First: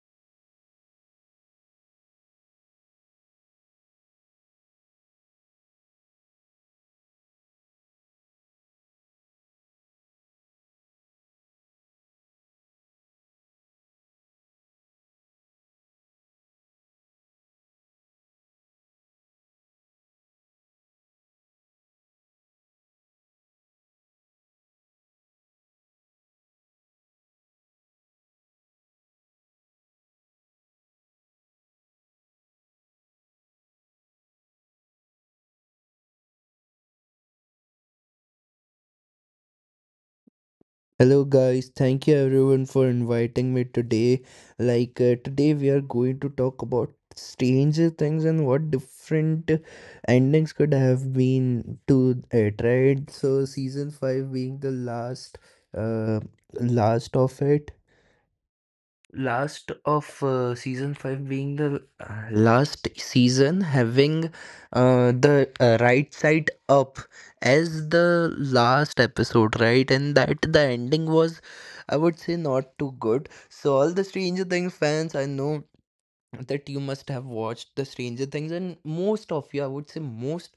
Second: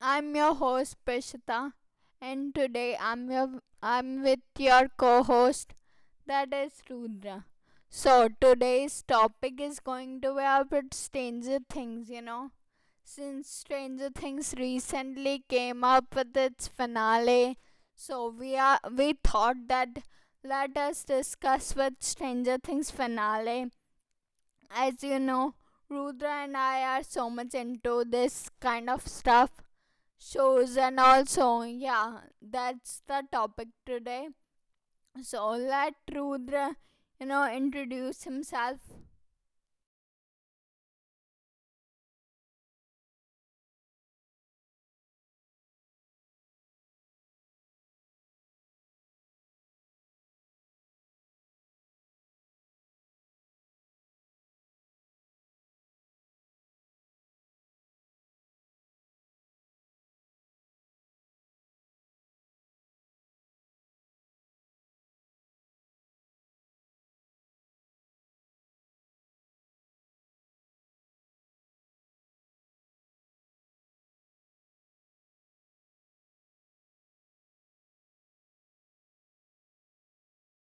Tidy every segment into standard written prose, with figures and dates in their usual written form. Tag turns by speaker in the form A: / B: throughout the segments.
A: I'm your host Prishita, and today I'm with your co host, that is Rudra. So, today's topic is going to be about Stranger Things. Since Stranger Things recently came up with its finale, so we thought that let us discuss with Stranger Things finale as you know, Rudra and I are so much into this kind of stuff, shows and also, yeah, that's the topic today. So let Rudra, introduce himself.
B: Hello guys, thank you everyone for inviting me today. Today we are going to talk about stranger things and what different endings could have been to it, right? So season 5 being the last uh last of it last of season 5 being the last season having the right side up as the last episode, right? And that the ending was, I would say, not too good. So all the stranger things fans, I know that you must have watched the stranger things, and most of you I would say most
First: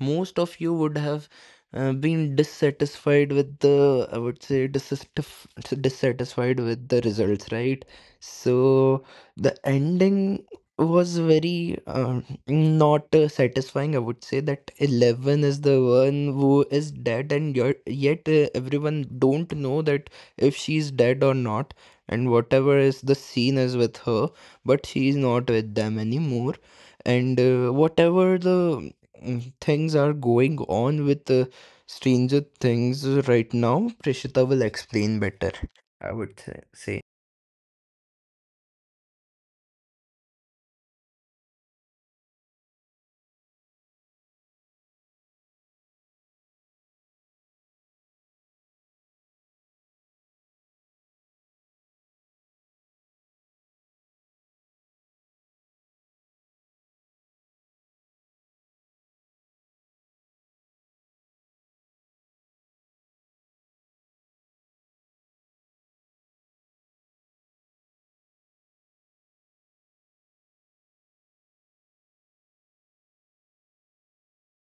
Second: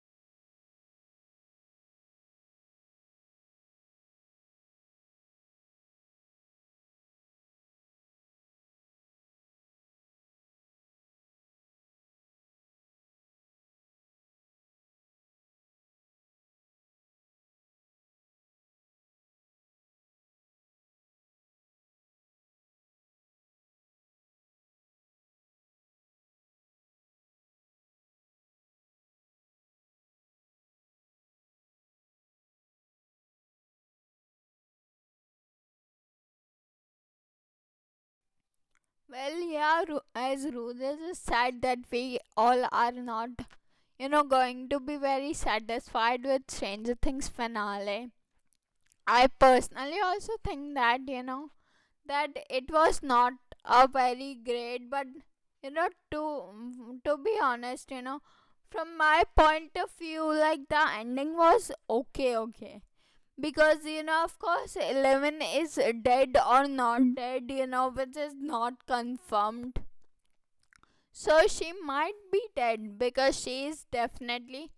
B: most of you would have been dissatisfied with the, I would say, dissatisfied with the results, right? So the ending was very not satisfying, I would say, that 11 is the one who is dead, and yet everyone don't know that if she's dead or not, and whatever is the scene is with her, but she's not with them anymore. And Whatever the things are going on with Stranger Things right now, Prishita will explain better, I would say.
A: Well, yeah, as Rudra just said that we all are not, going to be very satisfied with Stranger Things finale. I personally also think that it was not a very great but to be honest from my point of view, like the ending was okay, okay because of course 11 is dead or not dead, which is not confirmed. So she might be dead because she is definitely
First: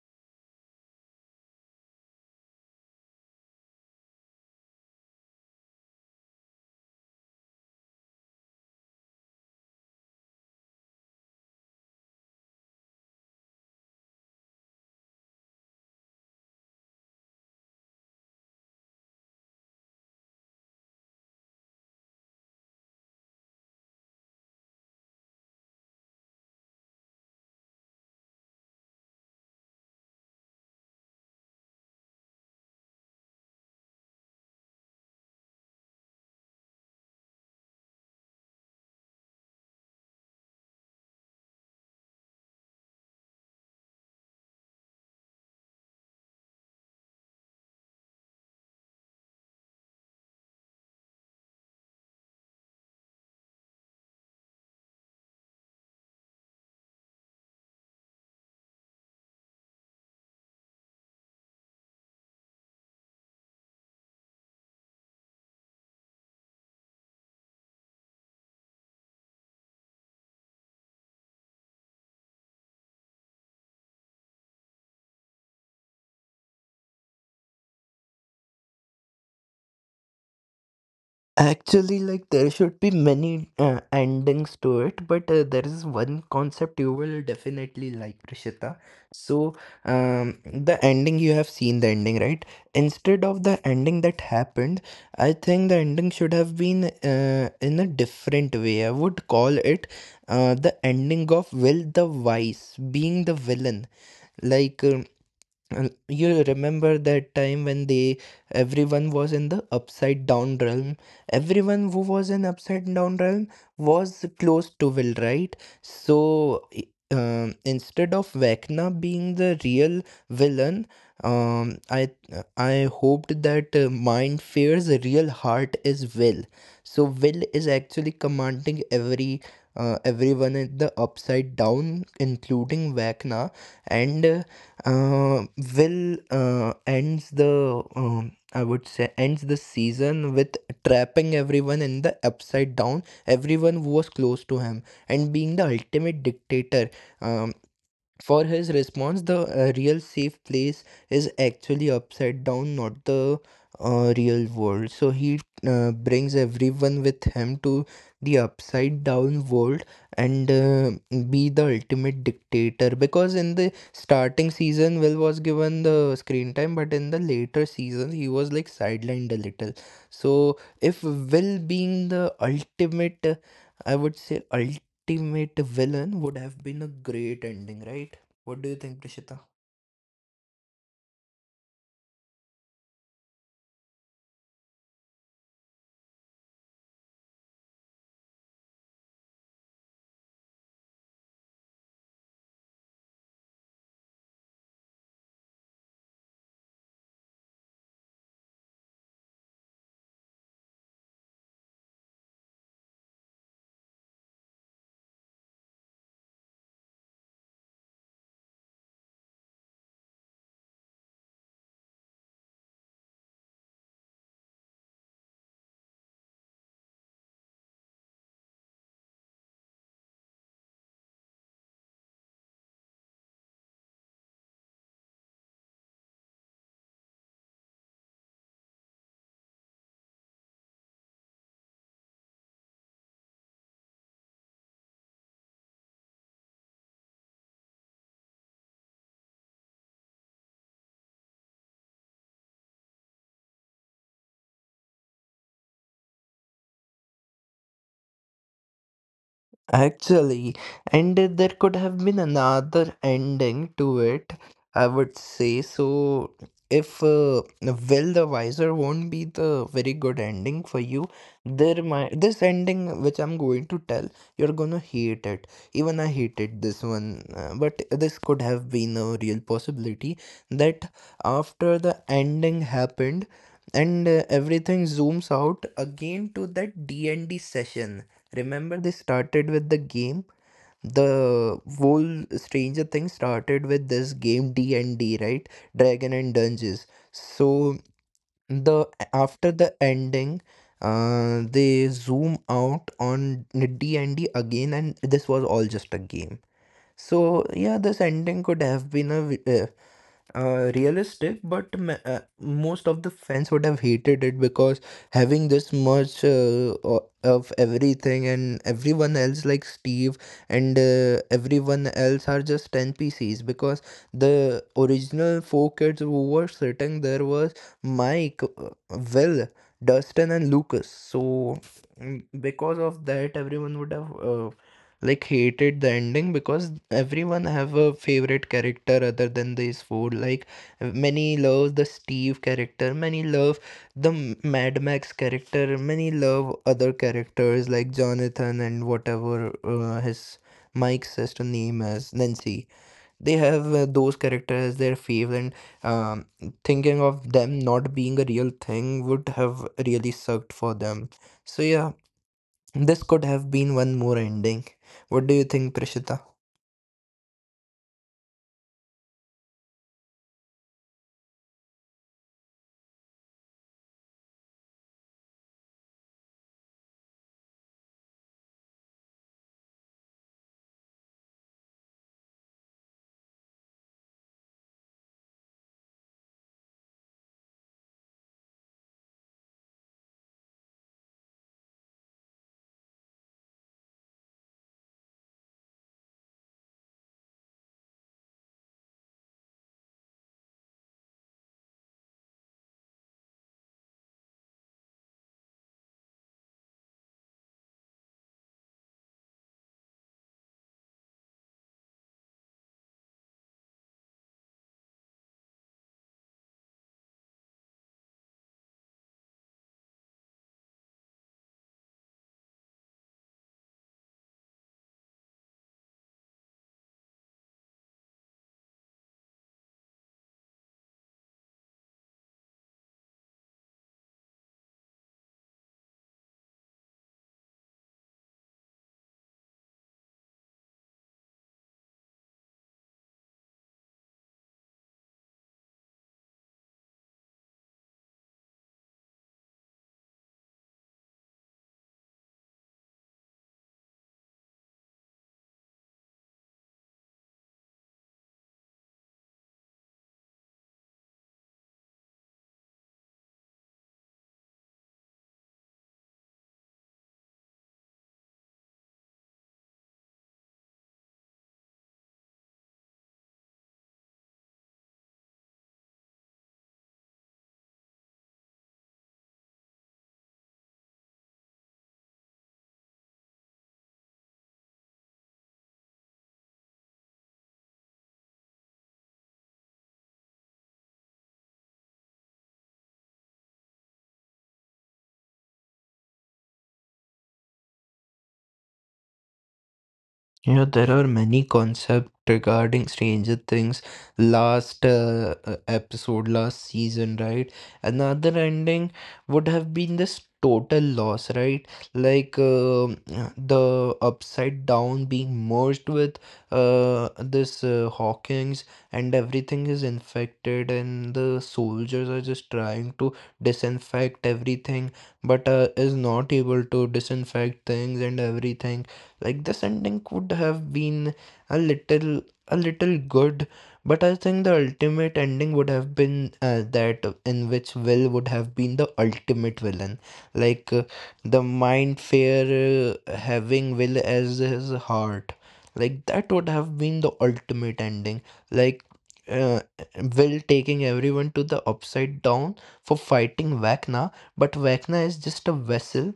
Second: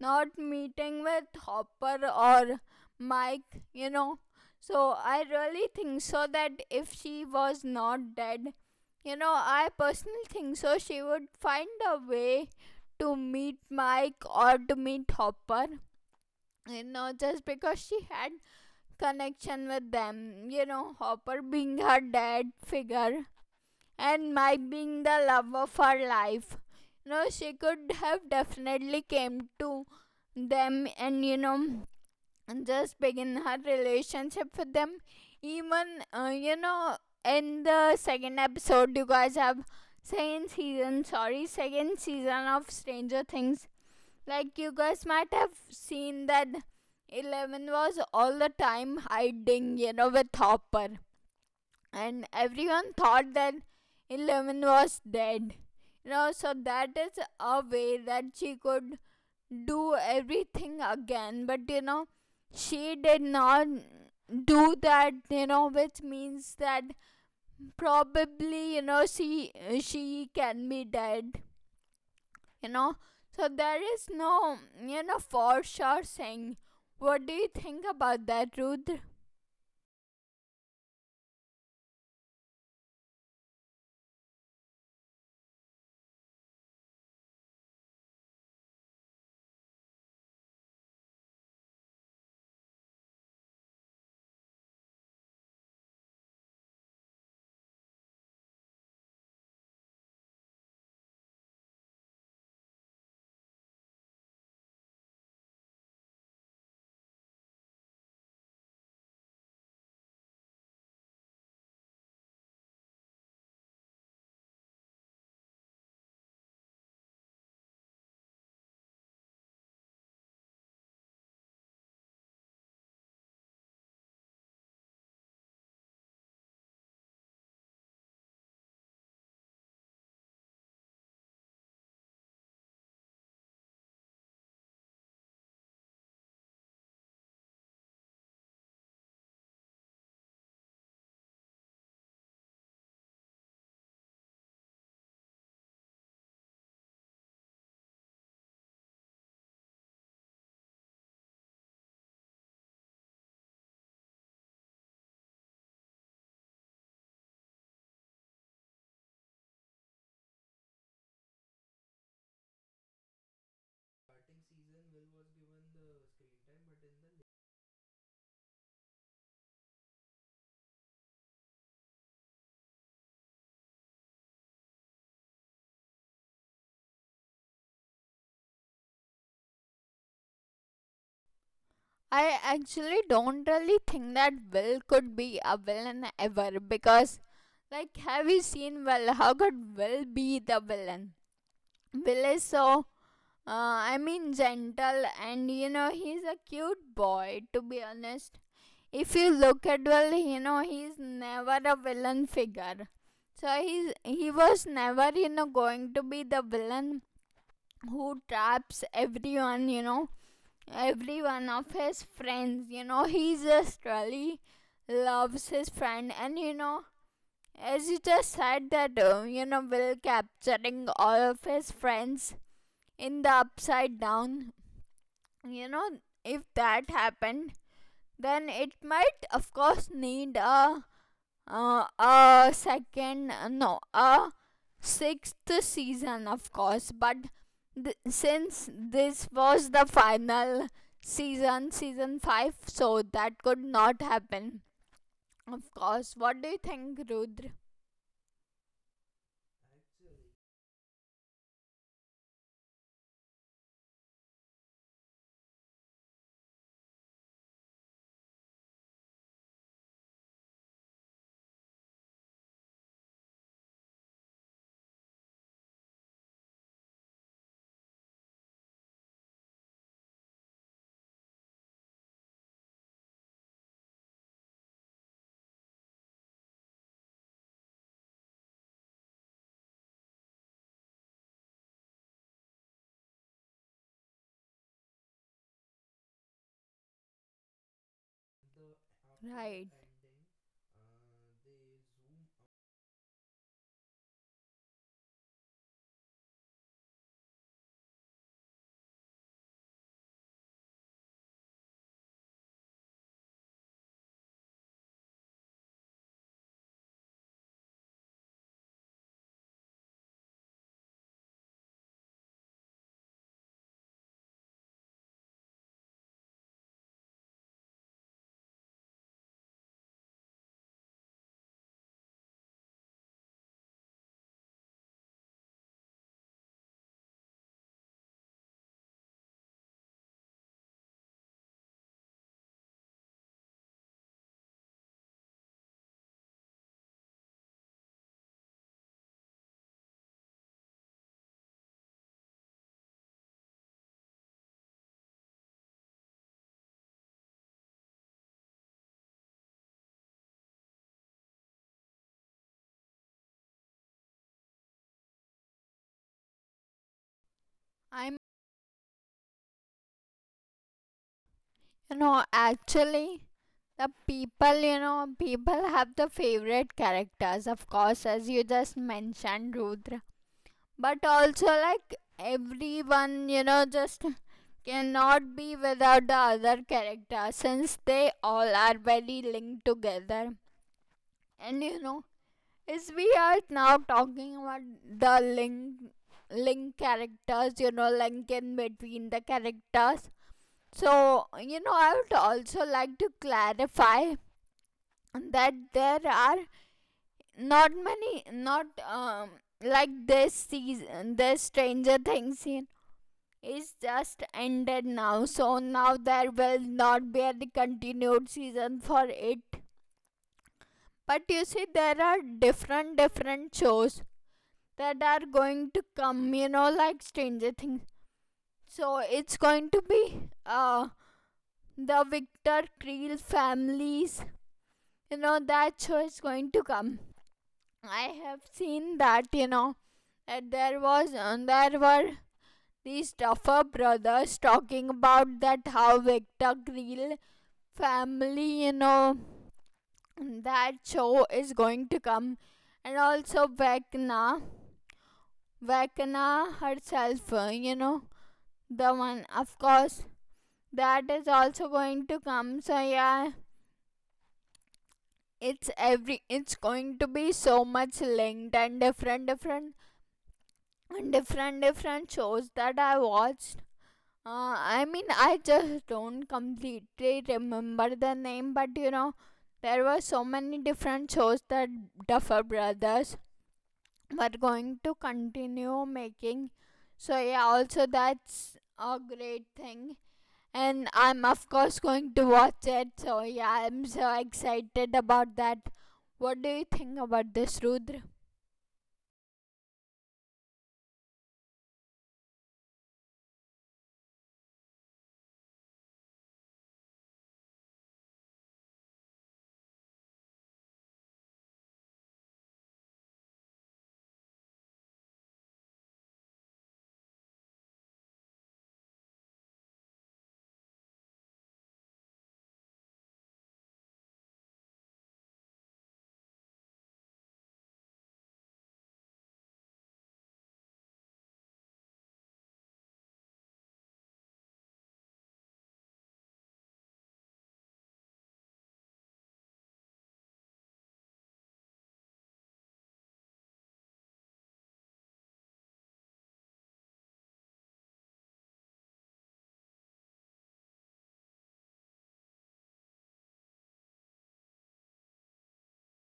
A: not meeting with Hopper or Mike. So I really think so that if she was not dead, I personally think so she would find a way to meet Mike or to meet Hopper. Just because she had connection with them, Hopper being her dad figure and Mike being the love of her life. She could have definitely came to them and just begin her relationship with them. Even in the second episode, you guys have second season. Sorry, second season of Stranger Things. Like you guys might have seen that 11 was all the time hiding, with Hopper and everyone thought that 11 was dead. So that is a way that she could do everything again. But she did not do that. Which means that probably she can be dead. You know, so there is no for sure saying. What do you think about that, Rudra?
B: Actually, like there should be many endings to it, but there is one concept you will definitely like, Rishita. So, the ending, you have seen the ending, right? Instead of the ending that happened, I think the ending should have been in a different way. I would call it the ending of Will the Wise being the villain. Like, um, and you remember that time when they everyone was in the upside down realm. Everyone who was in upside down realm was close to Will, right? So i- Instead of Vecna being the real villain, um, I I hoped that Mind Fear's real heart is Will. So Will is actually commanding everyone in the upside down, including Vecna and. uh, Will ends the I would say, ends the season with trapping everyone in the upside down, everyone who was close to him, and being the ultimate dictator. Um, for his response, the real safe place is actually upside down, not the real world. So he brings everyone with him to the upside down world, and be the ultimate dictator. Because in the starting season, Will was given the screen time, but in the later season, he was like sidelined a little. So if Will being the ultimate, I would say, ultimate villain, would have been a great ending, right? What do you think, Prishita?
A: I actually don't really think that Will could be a villain ever because, like, have you seen Will? How could Will be the villain? Will is so, I mean, gentle and he's a cute boy to be honest. If you look at Will, he's never a villain figure. So he was never, going to be the villain who traps everyone, every one of his friends. He just really loves his friend, and as you just said that Will capturing all of his friends in the upside down. You know, if that happened, then it might, of course, need a second, no, sixth season, of course. But since this was the final season, season five, so that could not happen, of course. What do you think, Rudra?
B: Actually, and there could have been another ending to it, I would say. So, if Will the Wiser won't be the very good ending for you, there might this ending which I'm going to tell, you're gonna hate it. Even I hated this one, but this could have been a real possibility that after the ending happened, and everything zooms out again to that D&D session. Remember, they started with the game. The whole Stranger Things started with this game D and D, right? Dragon and Dungeons. So the after the
A: Right.
B: ending, they zoom out on D and D again, and this was all just a game. So yeah, this ending could have been realistic, but most of the fans would have hated it because having this much of everything and everyone else, like Steve and everyone else, are just NPCs. Because the original four kids who were sitting there was Mike, Will, Dustin, and Lucas. So, because of that, everyone would have like hated the ending because everyone have a favorite character other than these four. Like many love the Steve character, many love the Mad Max character, many love other characters like Jonathan and whatever his Mike says to name as Nancy. They have those characters as their fave, and um, thinking of them not being a real thing would have really sucked for them. So yeah, this could have been one more ending. What do you think, Prishita?
A: I'm, actually, the people have the favorite characters, of course, as you just mentioned, Rudra. But also, like everyone just cannot be without the other character since they all are very linked together, and as we are now talking about the link characters, link in between the characters. So I would also like to clarify that there are not many, not like, this season this Stranger Things you is just ended now, so now there will not be any continued season for it. But you see, there are different different shows that are going to come. You know, like Stranger Things. So it's going to be the Victor Creel families. You know that show is going to come. I have seen that. You know that there was there were these tougher brothers talking about that how Victor Creel family, you know, that show is going to come. And also Vecna, Vecna herself, the one, of course, that is also going to come. So, yeah, it's going to be so much linked, and different, different shows that I watched. I mean, I just don't completely remember the name, but you know, there were so many different shows that Duffer Brothers were going to continue making. So, yeah, also that's a great thing. And I'm, of course, going to watch it. So, yeah, I'm so excited about that. What do you think about this, Rudra?
B: You know, there are many concepts regarding Stranger Things last episode, last season, right? Another ending would have been this total loss, right? Like the upside down being merged with this Hawkins, and everything is infected, and the soldiers are just trying to disinfect everything, but is not able to disinfect things and everything. Like the ending could have been a little a little good, but I think the ultimate ending would have been that in which Will would have been the ultimate villain. Like uh, the mind fair having Will as his heart. Like that would have been the ultimate ending. Like uh, Will taking everyone to the upside down for fighting Vecna, but Vecna is just a vessel,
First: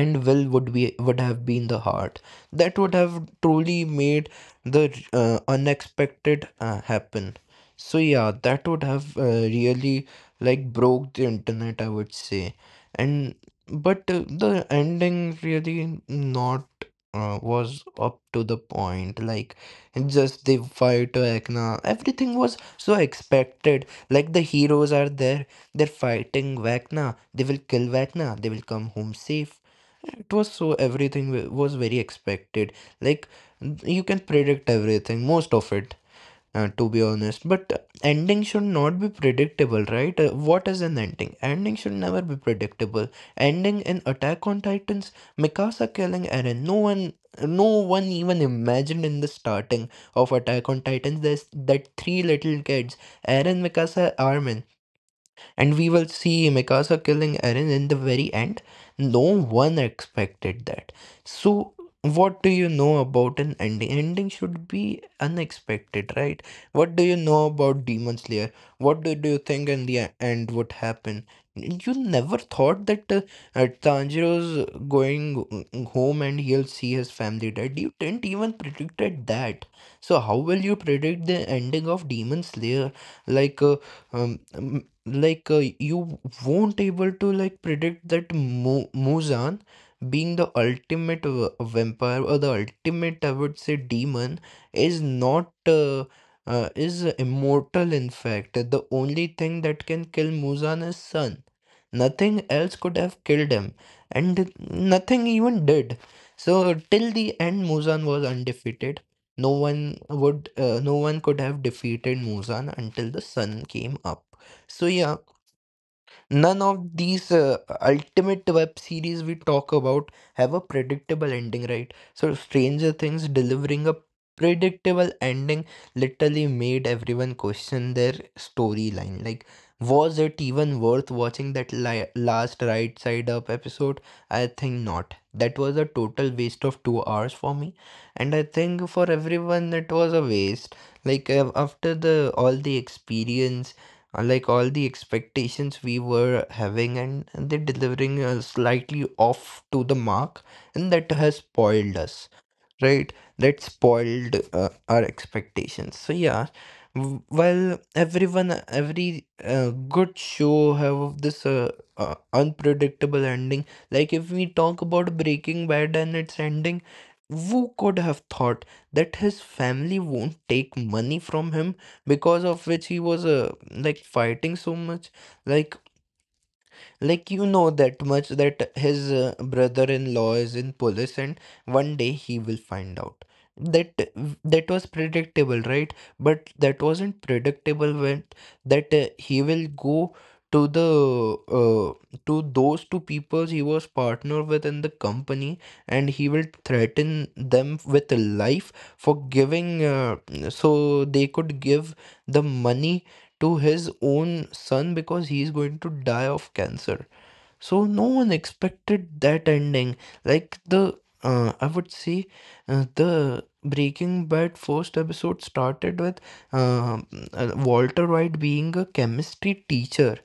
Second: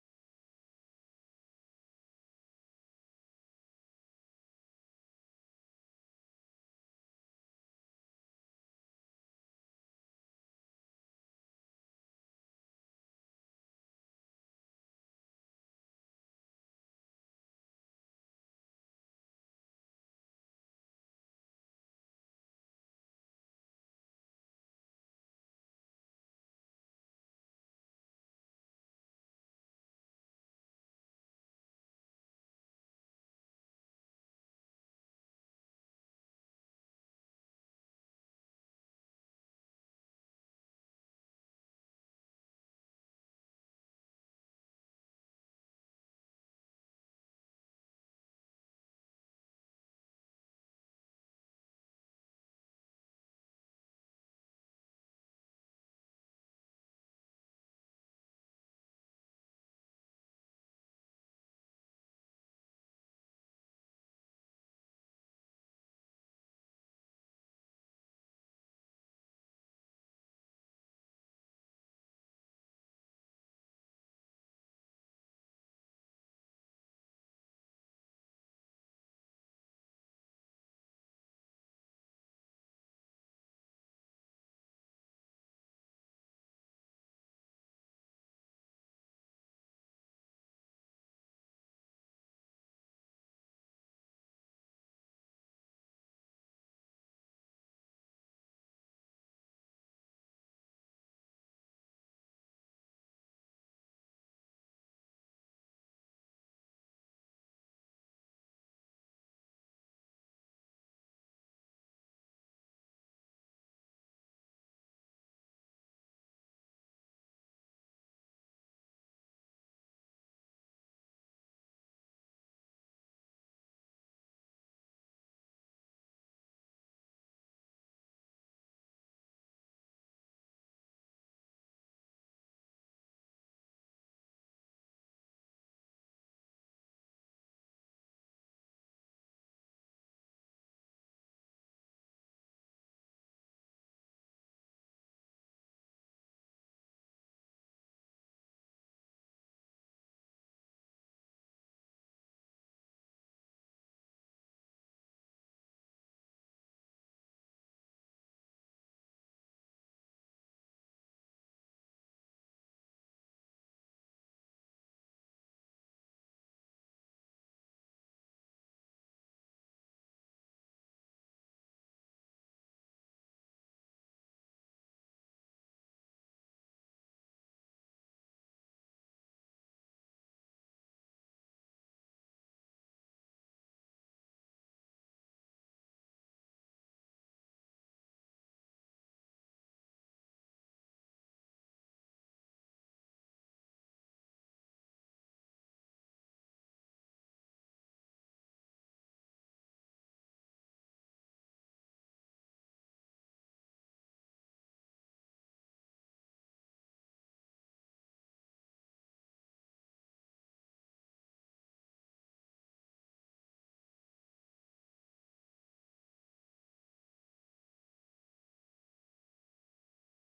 B: and will would be would have been the heart that would have truly made the unexpected happen. So yeah, that would have really like broke the internet, I would say. And but uh, the ending really not was up to the point. Like just the fight to Ekna, everything was so expected. Like the heroes are there, they're fighting Vecna, they will kill Vecna, they will come home safe. It was so everything was very expected. Like you can predict everything, most of it, to be honest. But ending should not be predictable, right? What is an ending? Ending should never be predictable. Ending in Attack on Titans, Mikasa killing Eren. No one even imagined in the starting of Attack on Titans there's that three little kids, Eren, Mikasa, Armin. And we will see Mikasa killing Eren in the very end. No one expected that. So, what do you know about an ending? Ending should be unexpected, right? What do you know about Demon Slayer? What do you think in the end would happen? You never thought that Tanjiro's going home and he'll see his family dead. You didn't even predicted that. So how will you predict the ending of Demon Slayer? Like uh, um, you won't able to like predict that Muzan being the ultimate vampire or the ultimate, I would say, demon is not is immortal. In fact, the only thing that can kill Muzan is sun. Nothing else could have killed him, and nothing even did. So till the end, Muzan was undefeated. No one could have defeated Muzan until the sun came up. So yeah, none of these ultimate web series we talk about have a predictable ending, right? So, Stranger Things delivering a predictable ending literally made everyone question their storyline. Like, was it even worth watching that last Right Side Up episode? I think not. That was a total waste of 2 hours for me, and I think for everyone it was a waste. After the all the experience, like all the expectations we were having, and they're delivering slightly off to the mark, and that has spoiled us, right? That spoiled our expectations. So yeah, while every good show have this unpredictable ending. Like if we talk about Breaking Bad and its ending, who could have thought that his family won't take money from him, because of which he was like fighting so much. Like like you know that much that his brother-in-law is in police, and one day he will find out. That that was predictable, right? But that wasn't predictable when that he will go to the to those two people he was partner with in the company, and he will threaten them with life for giving so they could give the money to his own son, because he is going to die of cancer. So no one expected that ending. Like the I would say, the Breaking Bad first episode started with um, Walter White being a chemistry teacher,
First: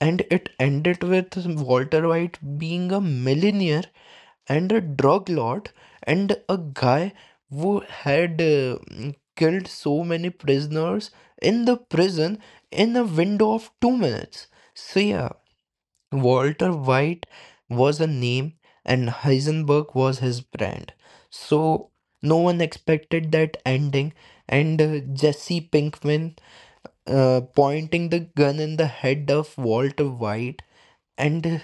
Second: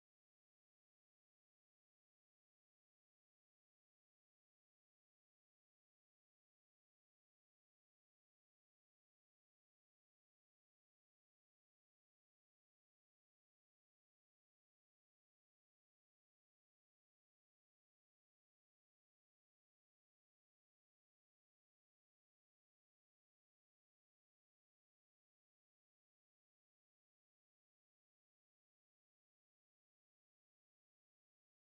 B: and it ended with Walter White being a millionaire and a drug lord and a guy who had killed so many prisoners in the prison in a window of 2 minutes. So yeah, Walter White was a name and Heisenberg was his brand. So no one expected that ending. And Jesse Pinkman pointing the gun in the head of Walter White, and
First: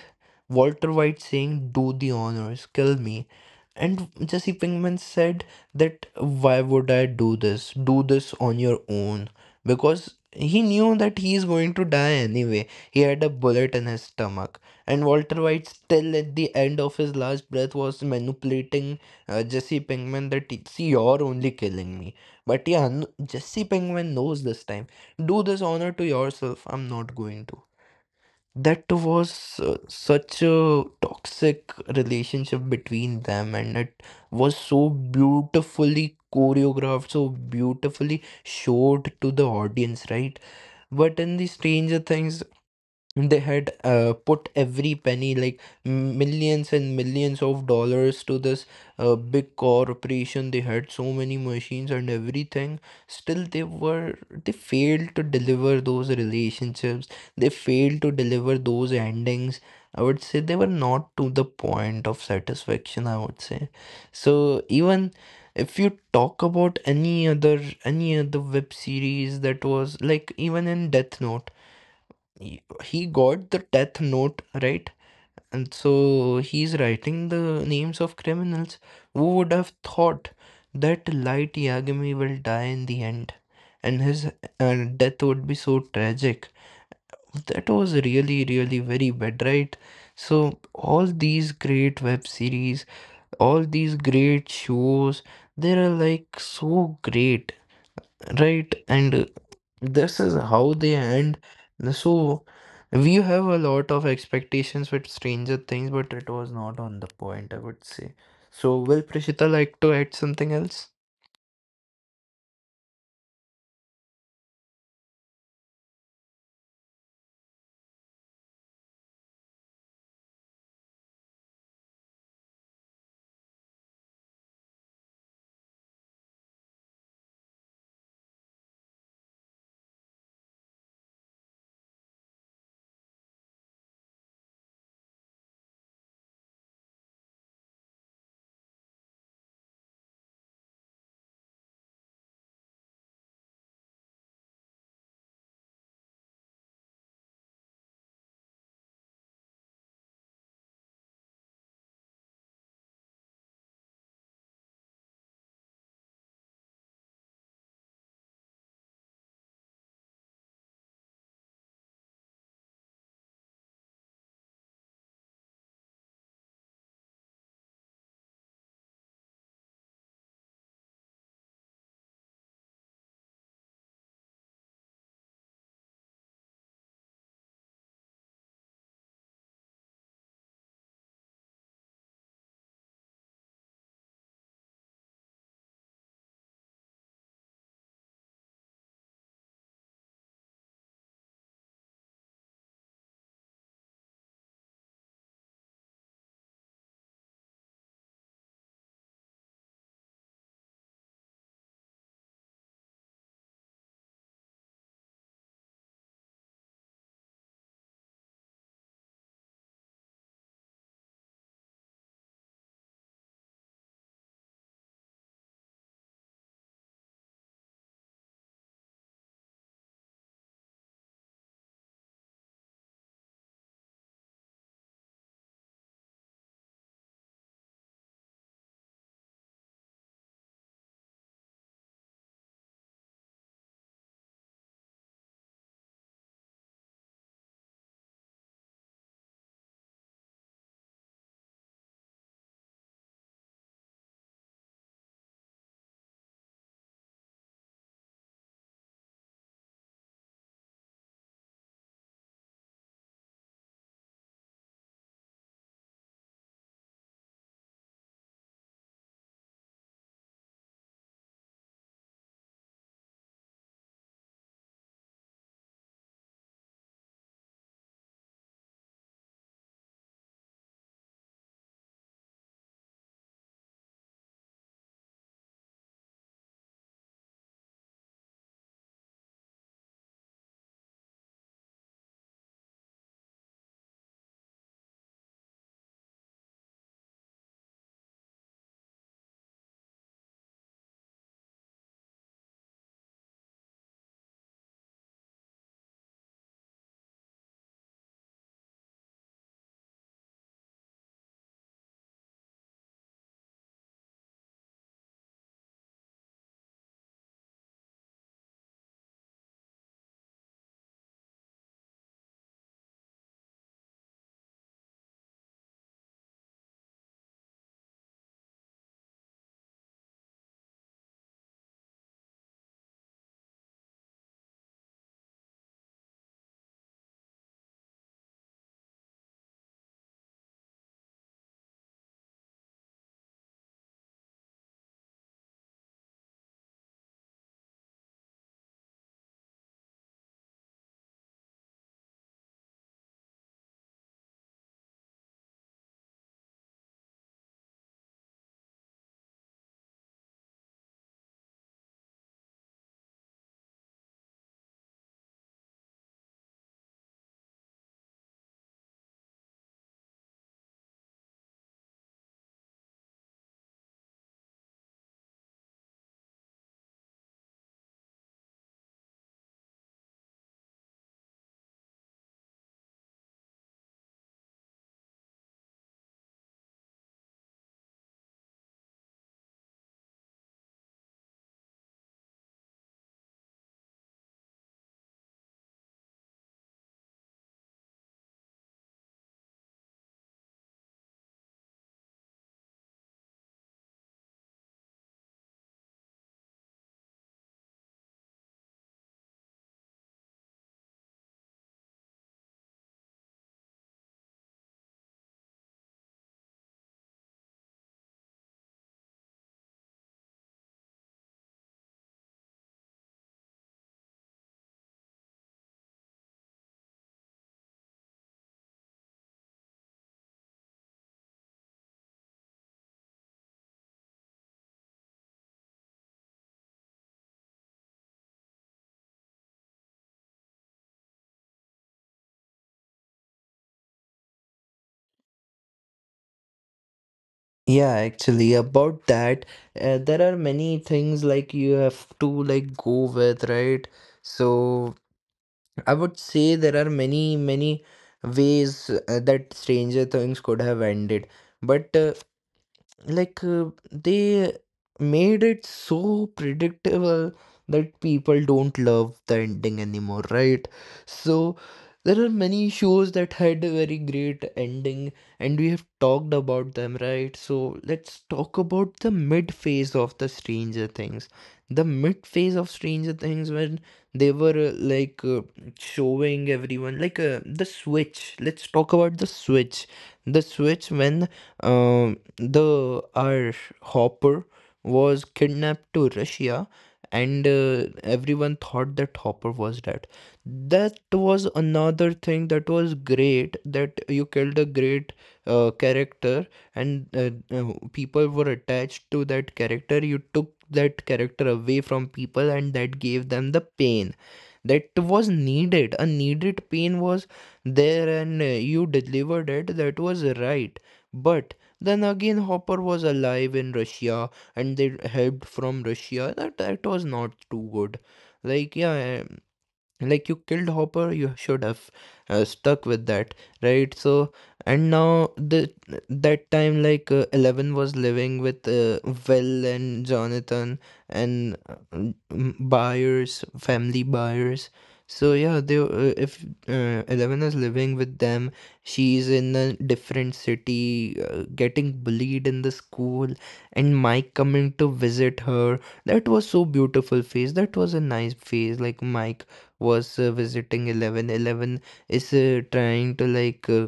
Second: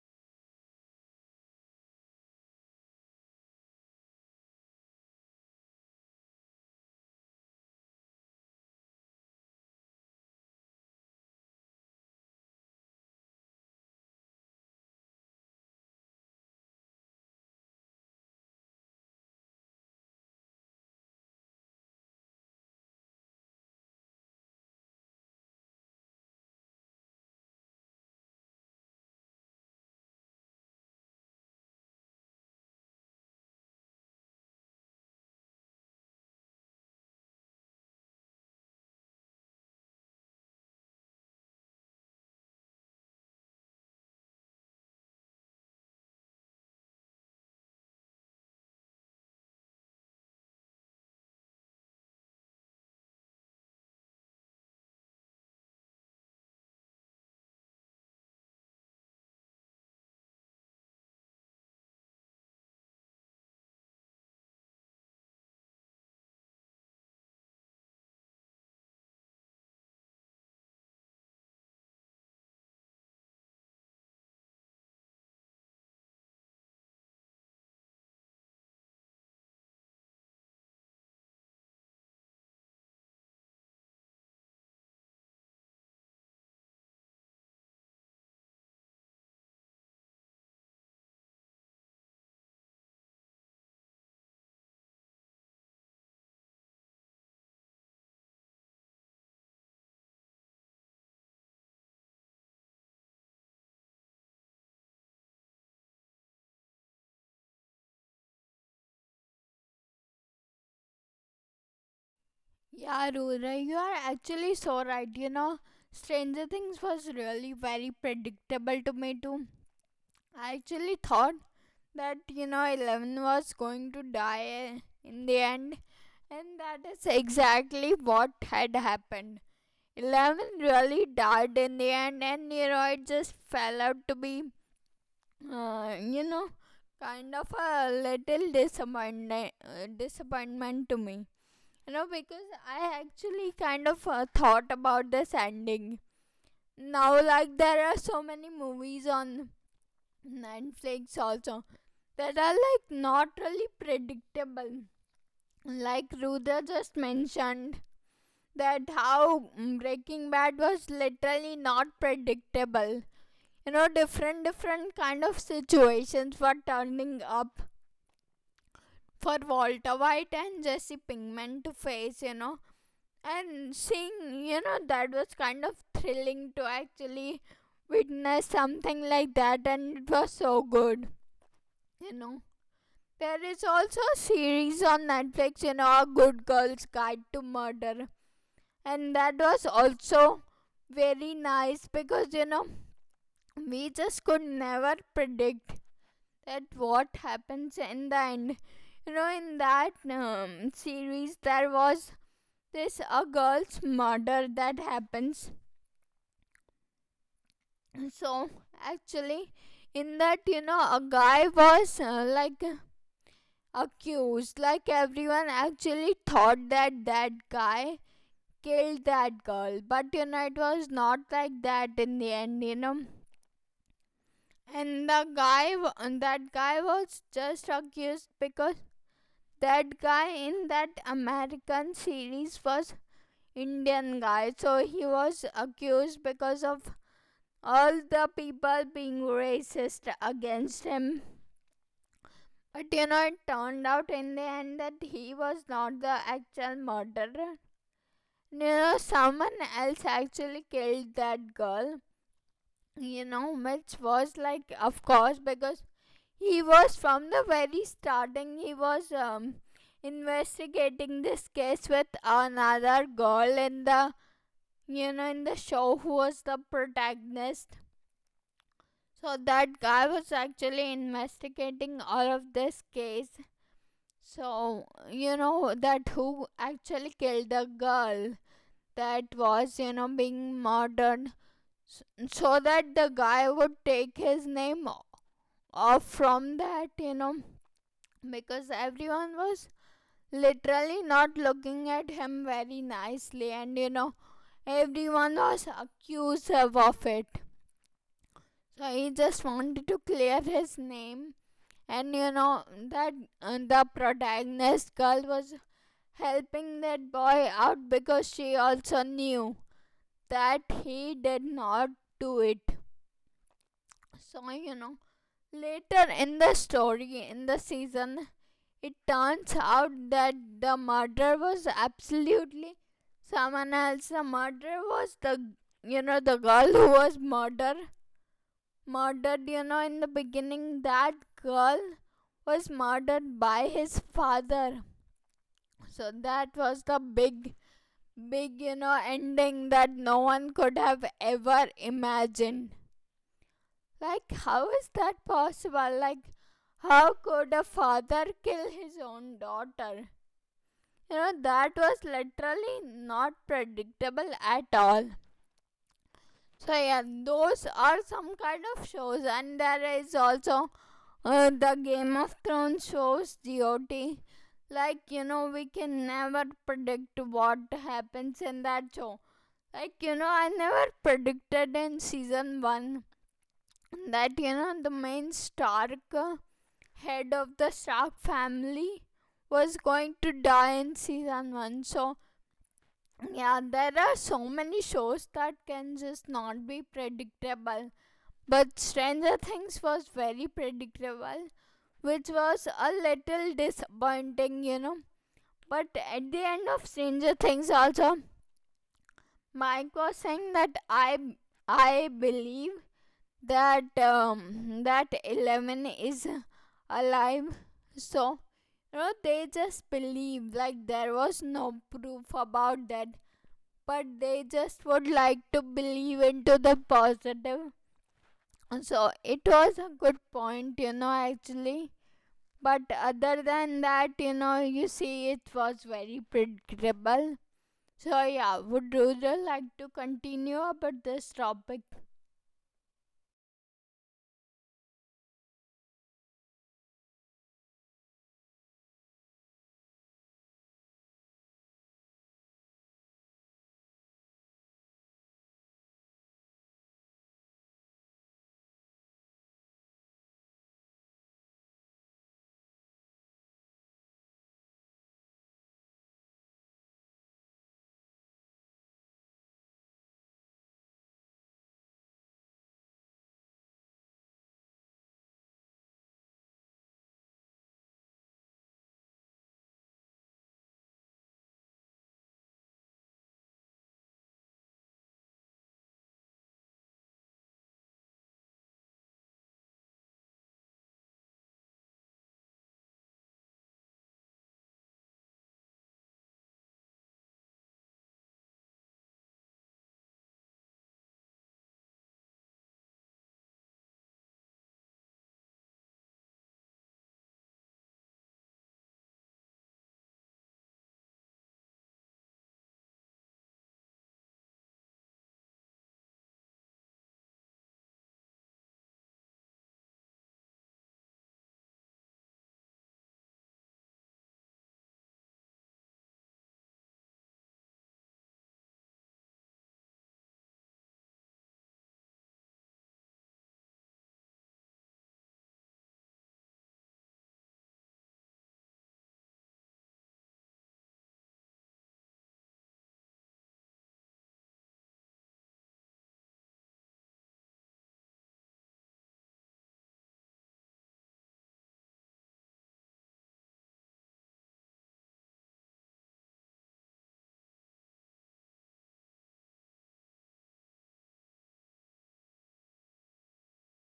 B: Walter White saying, "Do the honors, kill me." And Jesse Pinkman said that, "Why would I do this? Do this on your own." Because he knew that he is going to die anyway. He had a bullet in his stomach. And Walter White, still at the end of his last breath, was manipulating Jesse Pinkman that, "See, you're only killing me." But yeah, Jesse Pinkman knows this time. Do this honor to yourself. I'm not going to that was such a toxic relationship between them, and it was so beautifully choreographed, so beautifully showed to the audience, right? But in the Stranger Things, they had put every penny, like millions and millions of dollars, to this big corporation. They had so many machines and everything. Still, they failed to deliver those relationships. They failed to deliver those endings. I would say they were not to the point of satisfaction, I would say so. Even if you talk about any other web series, that was like. Even in Death Note, he he got the death note, right? And so he's writing the names of criminals. Who would have thought that Light Yagami will die in the end, and his uh, death would be so tragic? That was really, really very bad, right? So all these great web series, all these great shows, they are like so great, right? And this is how they end. So we have a lot of expectations with Stranger Things, but it was not on the point, I would say. So, will Prishita like to add something else?
A: Yeah, Rudra, you are actually so right. You know, Stranger Things was really very predictable to me too. I actually thought that you know 11 was going to die in the end, and that is exactly what had happened. 11 really died in the end, and you know it just fell out to be, uh, you know, kind of a little disappointment to me. You know, because I actually kind of thought about this ending. Now, like there are so many movies on Netflix also that are like not really predictable. Like Rudra just mentioned that how Breaking Bad was literally not predictable. You know, different different kind of situations were turning up for Walter White and Jesse Pinkman to face. You know, and seeing you know that was kind of thrilling to actually witness something like that, and it was so good. You know, there is also a series on Netflix, you know, A Good Girl's Guide to Murder. And that was also very nice because, you know, we just could never predict that what happens in the end. In that series, there was this a girl's murder that happens. So, actually, in that, you know, a guy was, like accused. Like everyone actually thought that that guy killed that girl, but you know it was not like that in the end. You know, and the that guy was just accused because that guy in that American series was Indian guy, so he was accused because of all the people being racist against him. But you know, it turned out in the end that he was not the actual murderer. You know, someone else actually killed that girl. You know, which was like, of course, because he was from the very starting, he was investigating this case with another girl in the show who was the protagonist. So that guy was actually investigating all of this case. So, you know, that who actually killed the girl that was, you know, being murdered s- so that the guy would take his off from that, you know, because everyone was literally not looking at him very nicely and, you know, everyone was accusive of it. So he just wanted to clear his name. And you know that the protagonist girl was helping that boy out because she also knew that he did not do it. So, you know, later in the story, in the season, it turns out that the murder was absolutely someone else. The murder was the girl who was murdered. Murdered, you know, in the beginning, that girl was murdered by his father. So that was the big, big, you know, ending that no one could have ever imagined. Like, how is that possible? Like, how could a father kill his own daughter? You know, that was literally not predictable at all. So yeah, those are some kind of shows, and there is also the Game of Thrones shows, GOT. Like you know, we can never predict what happens in that show. Like you know, I never predicted in season one that you know the main Stark, head of the Stark family, was going to die in season one. So yeah, there are so many shows that can just not be predictable. But Stranger Things was very predictable, which was a little disappointing, you know. But at the end of Stranger Things, also, Mike was saying that I believe that that 11 is alive. So you know they just believe like there was no proof about that, but they just would like to believe into the positive, so it was a good point, you know, actually. But other than that, you know, you see, it was very predictable. So yeah, would rural like to continue about this topic?
B: Yeah, actually, about that, there are many things like you have to like go with, right? So I would say there are many, many ways that Stranger Things could have ended. But like uh, they made it so predictable that people don't love the ending anymore, right? So there are many shows that had a very great ending, and we have talked about them, right? So let's talk about the mid phase of the Stranger Things. The mid phase of Stranger Things, when they were showing everyone like, the switch. Let's talk about the switch. The switch, when um the our Hopper was kidnapped to Russia, and everyone thought that Hopper was dead. That was another thing that was great, that you killed a great character, and people were attached to that character. You took that character away from people, and that gave them the pain that was needed. A needed pain was there, and you delivered it. That was right. But then again, Hopper was alive in Russia, and they helped from Russia. That that was not too good. Like, yeah, like you killed Hopper, you should have stuck with that, right? So, and now the that time, like, 11 was living with Will and Jonathan, and m- buyers family Byers So yeah, they if 11 is living with them. She's in a different city, getting bullied in the school, and Mike coming to visit her, that was so beautiful phase. That was a nice phase. Like, Mike was visiting 11. 11 is trying to like uh,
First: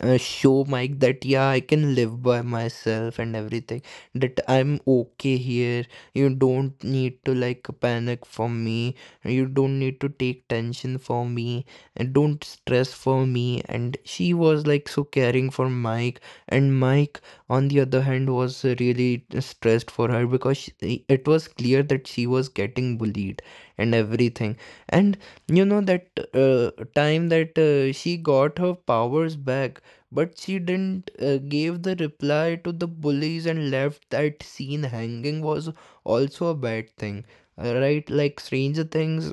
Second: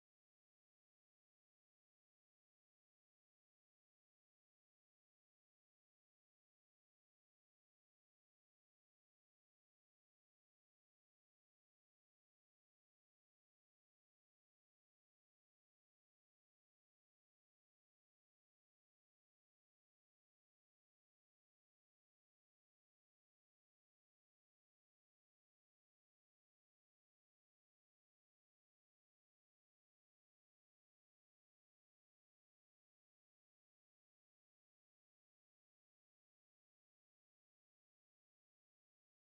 B: uh, show Mike that, yeah, I can live by myself and everything, that I'm okay here. You don't need to like panic for me, you don't need to take tension for me and don't stress for me. And she was like so caring for Mike. And Mike, on the other hand, was really stressed for her, because it was clear that she was getting bullied and everything. And you know, that time that she got her powers back, but she didn't gave the reply to the bullies, and left that scene hanging, was also a bad thing, right? Like, Stranger Things,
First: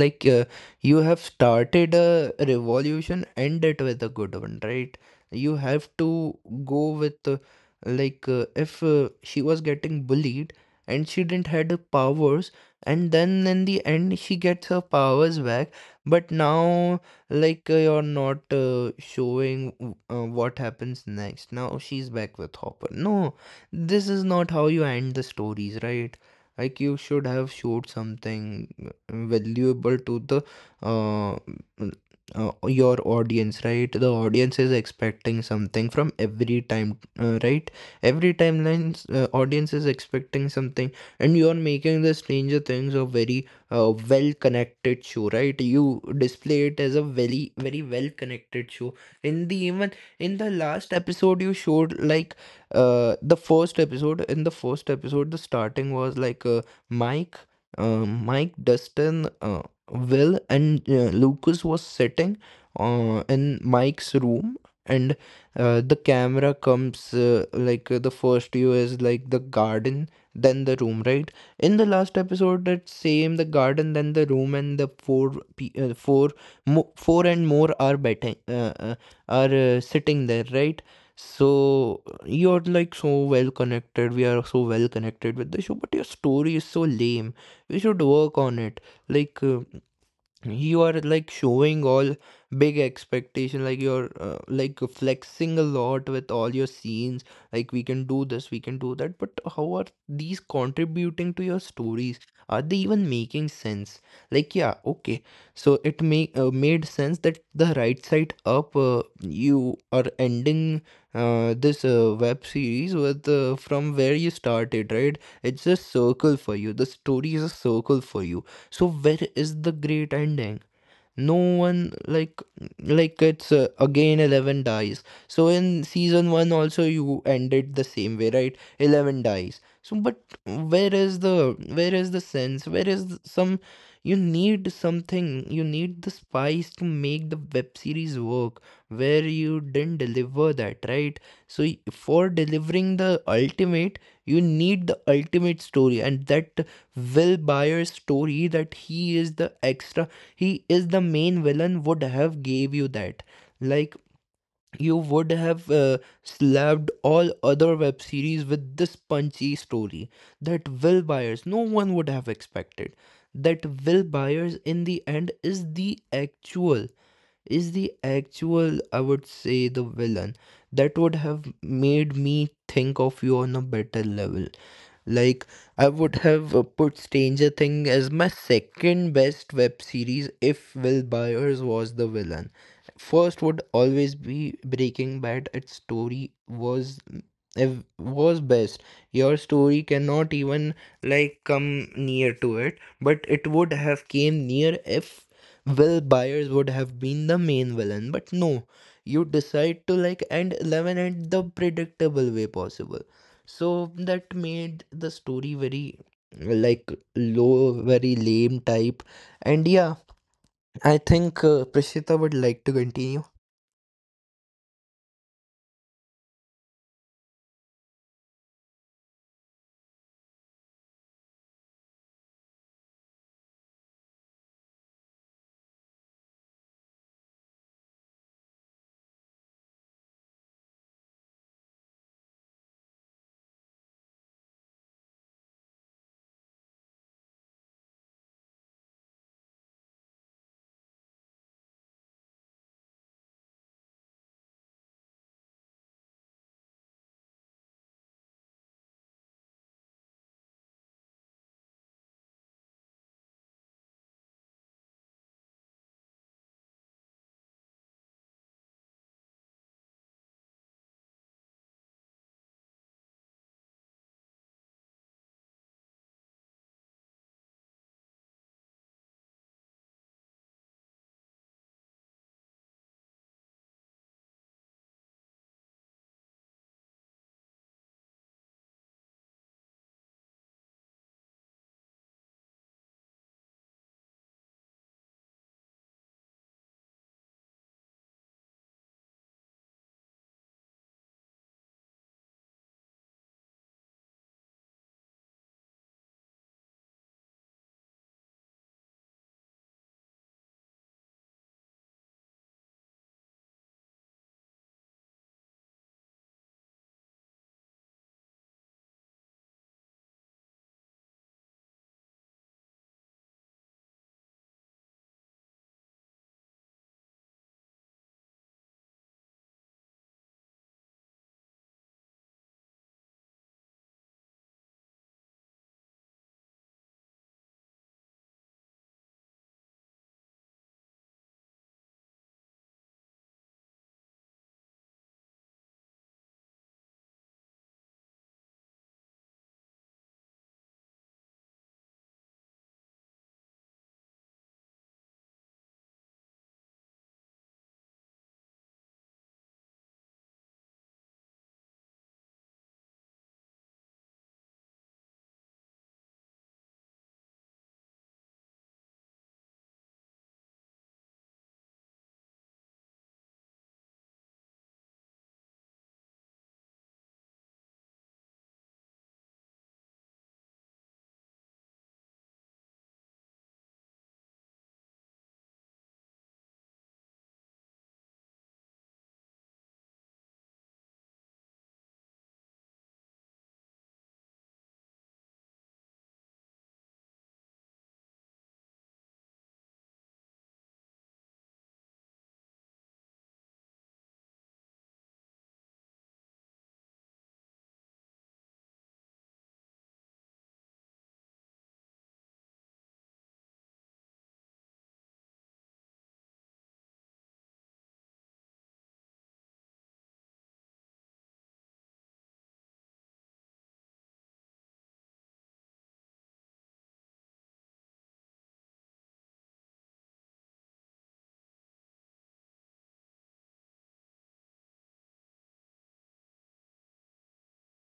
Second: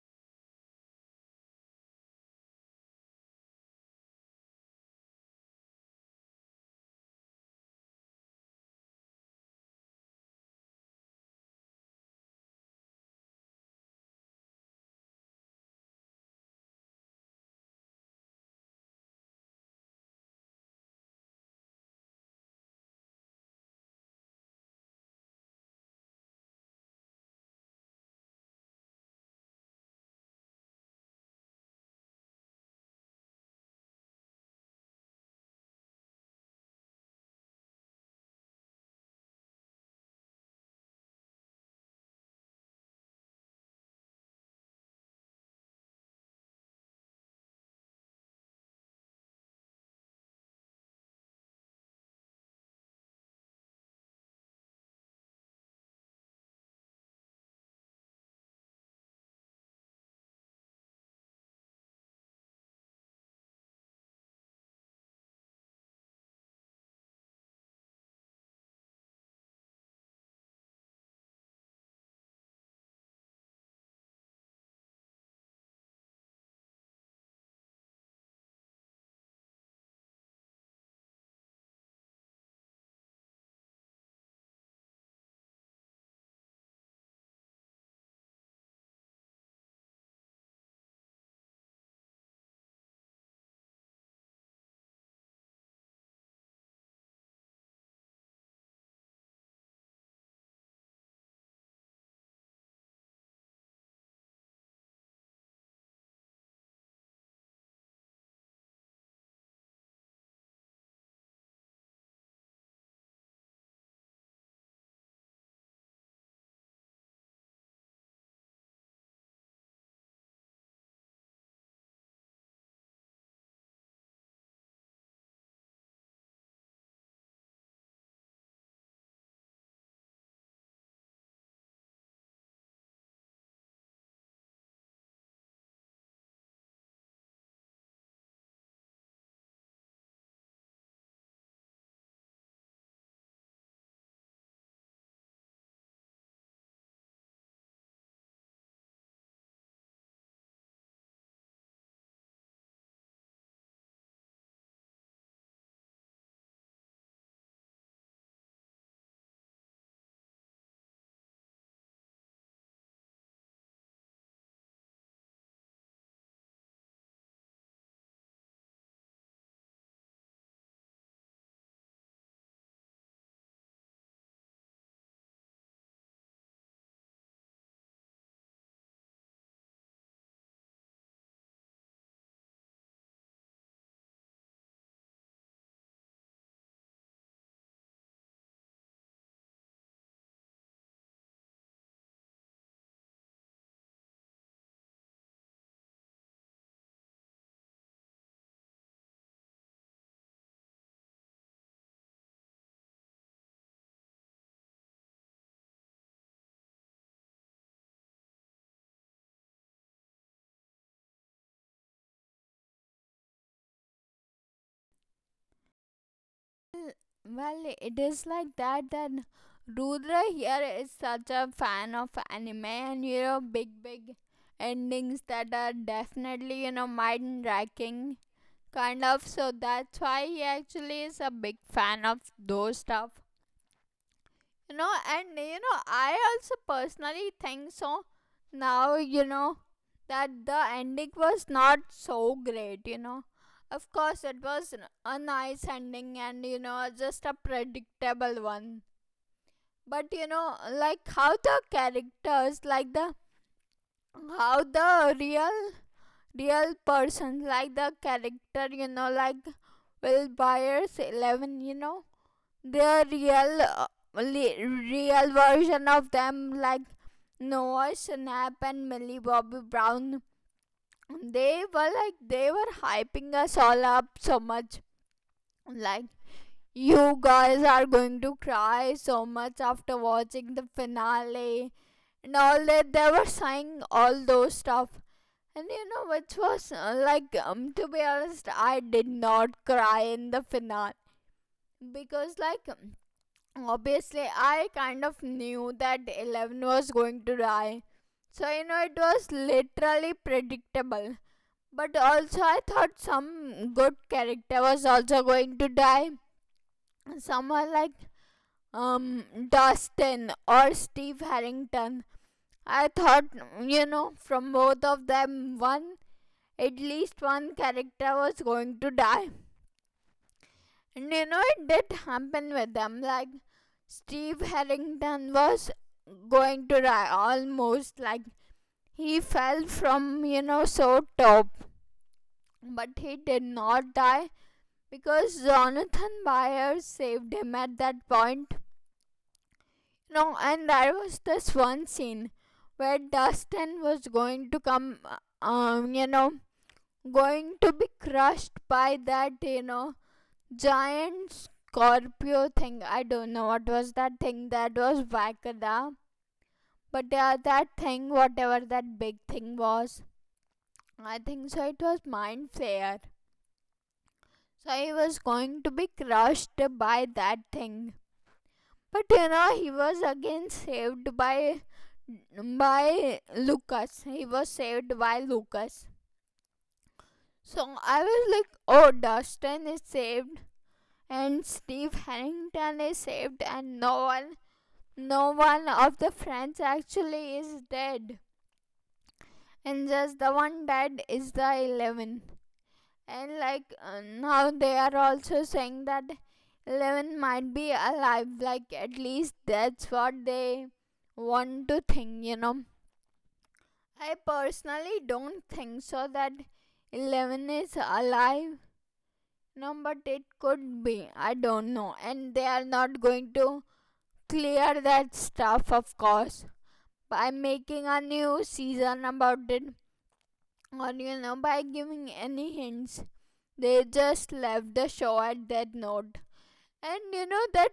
B: like uh, you have started a revolution, end it with a good one, right? You have to go with, if she was getting bullied and she didn't had the powers, and then in the end she gets her powers back, but now, you're not showing what happens next. Now she's back with Hopper. No, this is not how you end the stories, right? Like, you should have showed something valuable to the uh, your audience, right? The audience is expecting something from every time, right? Every timelines, audience is expecting something, and you are making the Stranger Things a very well connected show, right? You display it as a very, very well connected show. in the even in the last episode, you showed like the first episode. In the first episode, the starting was like, Mike Mike, Dustin, Will, and Lucas was sitting in Mike's room, and the camera comes the first view is like the garden, then the room, right? In the last episode, that same the garden, then the room, and the four four and more are betting are sitting there, right? So, you're like so well connected. We are so well connected with the show, but your story is so lame. We should work on it. like uh, you are like showing all big expectation, like you're like flexing a lot with all your scenes, like we can do this, we can do that. But how are these contributing to your stories? Are they even making sense? Like, yeah, okay, so it make made sense that the right side up, you are ending this web series with, from where you started, right? It's a circle for you, the story is a circle for you. So, where is the great ending? No one, like, it's again 11 dies. So, in season 1 also you ended the same way, right? 11 dies. So, but where is, the where is the sense, where is some. You need something, you need the spice to make the web series work, where you didn't deliver that, right? So, for delivering the ultimate, you need the ultimate story. And that Will Byers story, that he is the extra, he is the main villain, would have gave you that. Like, you would have slapped all other web series with this punchy story. That Will Byers, no one would have expected that Will Byers in the end is the actual, I would say, the villain. That would have made me think of you on a better level. Like, I would have put Stranger Thing as my second best web series if Will Byers was the villain. First would always be Breaking Bad. Its story was was best. Your story cannot even like come near to it, but it would have came near if Will Byers would have been the main villain. But no, you decide to like end 11 in the predictable way possible, so that made the story very, like, low, very lame type. And yeah, I think Prishita would like to continue.
A: Well well, it is like that that rudra here is such a fan of anime, and you know, big big endings that are definitely, you know, mind racking kind of, so that's why he actually is a big fan of those stuff, you know. And you know, I also personally think so now, you know, that the ending was not so great, you know. Of course, it was a nice ending, and you know, just a predictable one. But you know, like how the characters, like the, how the real person, like the character, you know, like will Byers, 11, you know, their le- real version of them, like Noah Snap and Millie Bobby Brown. They were like, they were hyping us all up so much. Like, you guys are going to cry so much after watching the finale and all that. They were saying all those stuff. And you know, which was like, to be honest, I did not cry in the finale because like, obviously I kind of knew that 11 was going to die, so you know, it was literally predictable. But also, I thought some good character was also going to die, someone like, um Dustin or Steve Harrington. I thought, you know, from both of them one, at least one character, was going to die. And you know, it did happen with them. Like, Steve Harrington was going to die almost. Like, he fell from, you know, so top. But he did not die because Jonathan Byers saved him at that point. No, and there was this one scene where Dustin was going to come, you know, going to be crushed by that, you know, giant Scorpio thing. I don't know what was that thing, that was Vakada. But yeah, that thing, whatever that big thing was, I think so it was Mind Flayer. So he was going to be crushed by that thing. But you know, he was again saved by Lucas. He was saved by Lucas. So I was like, oh, Dustin is saved and Steve Harrington is saved, and no one of the friends actually is dead, and just the one dead is the 11. And like now, they are also saying that 11 might be alive, like at least that's what they want to think, you know. I personally don't think so that 11 is alive, no, but it could be, I don't know, and they are not going to clear that stuff, of course. By making a new season about it, or you know, by giving any hints. They just left the show at that note, and you know that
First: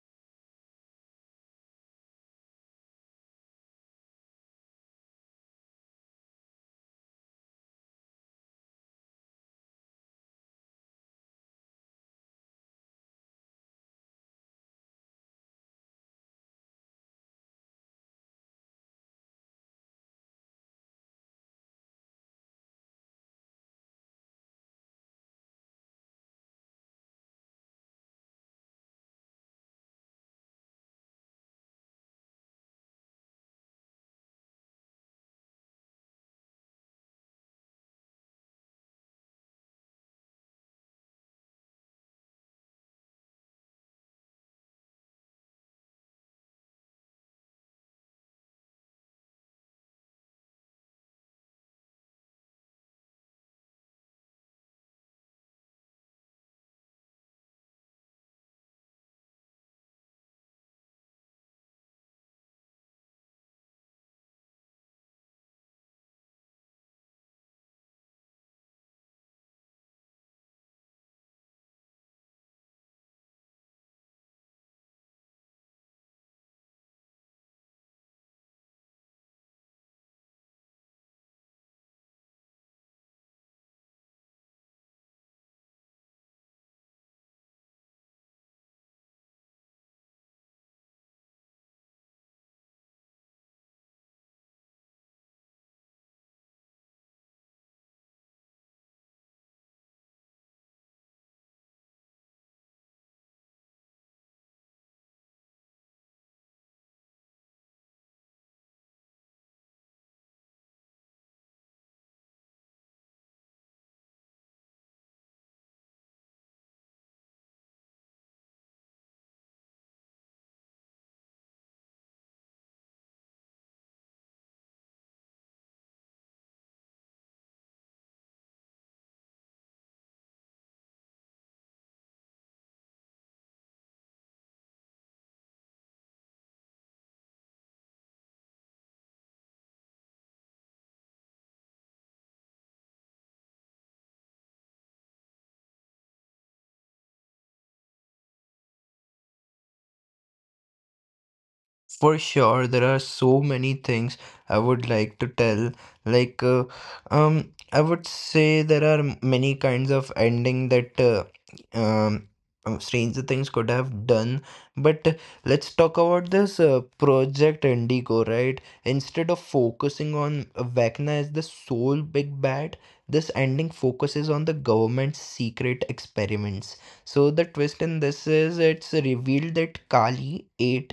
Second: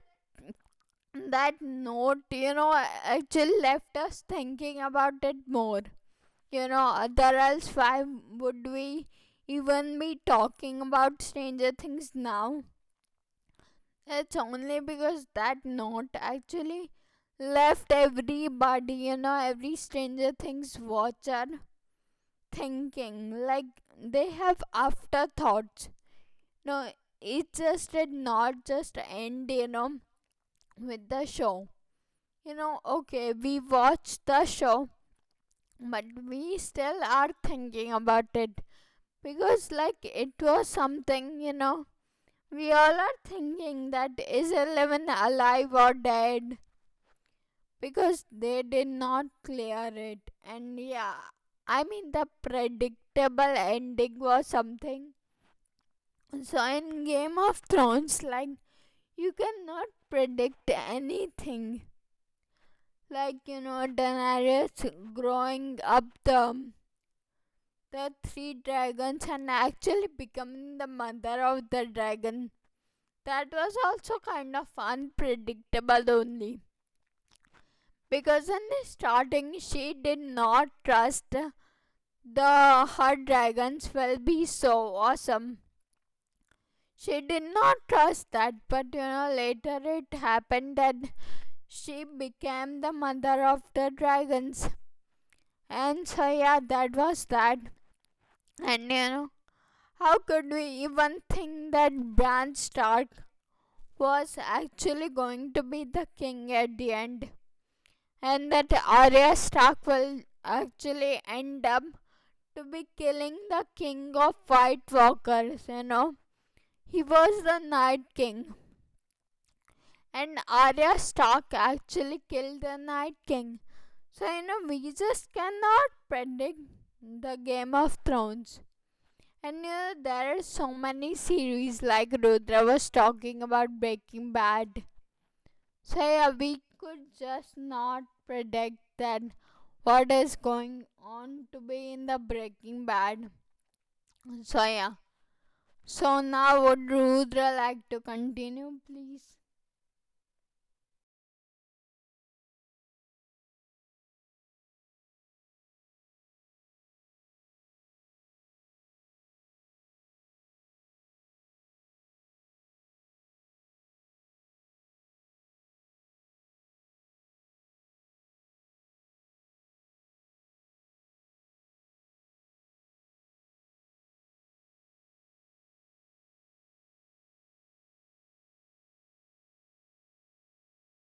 A: that note, you know, actually left us thinking about it more. You know, otherwise, why would we even be talking about Stranger Things now? It's only because that note actually left everybody, you know, every Stranger Things watcher thinking like they have afterthoughts. No, it just did not just end, you know, with the show. You know, okay, we watched the show, but we still are thinking about it, because like, it was something, you know. We all are thinking that is 11 alive or dead, because they did not clear it. And yeah, I mean, the predictable ending was something. So in Game of Thrones, like, you cannot predict anything. Like you know, Daenerys growing up the three dragons and actually becoming the mother of the dragon. That was also kind of unpredictable only because in the starting she did not trust the her dragons will be so awesome. She did not trust that, but you know, later it happened, and she became the mother of the dragons. And so, yeah, that was that. And you know, how could we even think that Bran Stark was actually going to be the king at the end? And that Arya Stark will actually end up to be killing the king of White Walkers, you know? He was the Night King. And Arya Stark actually killed the Night King. So, you know, we just cannot predict the Game of Thrones. And you know, there are so many series, like Rudra was talking about Breaking Bad. So, yeah, we could just not predict that what is going on to be in the Breaking Bad. So, yeah. So, now would Rudra like to continue, please?
B: For sure, there are so many things I would like to tell. Like, uh, I would say there are many kinds of ending that um, Stranger Things could have done. But let's talk about this Project Indigo, right? Instead of focusing on Vecna as the sole big bad, this ending focuses on the government's secret experiments. So, the twist in this is, it's revealed that Kali, a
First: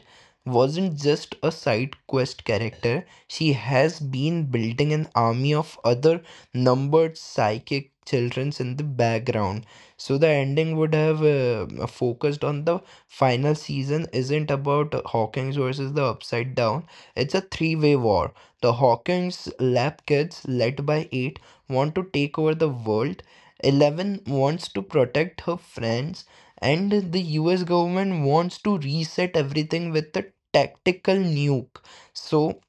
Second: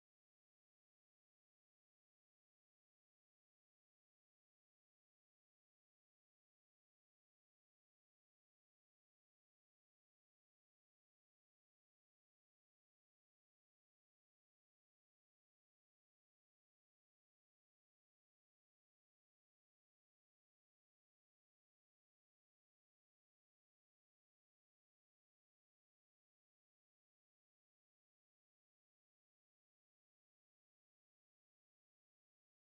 B: wasn't just a side quest character. She has been building an army of other numbered psychic childrens in the background. So, the ending would have focused on the final season isn't about Hawkins versus the Upside Down, it's a three-way war. The Hawkins lab kids, led by 8, want to take over the world. 11 wants to protect her friends, and the US government wants to reset everything with the tactical nuke. So,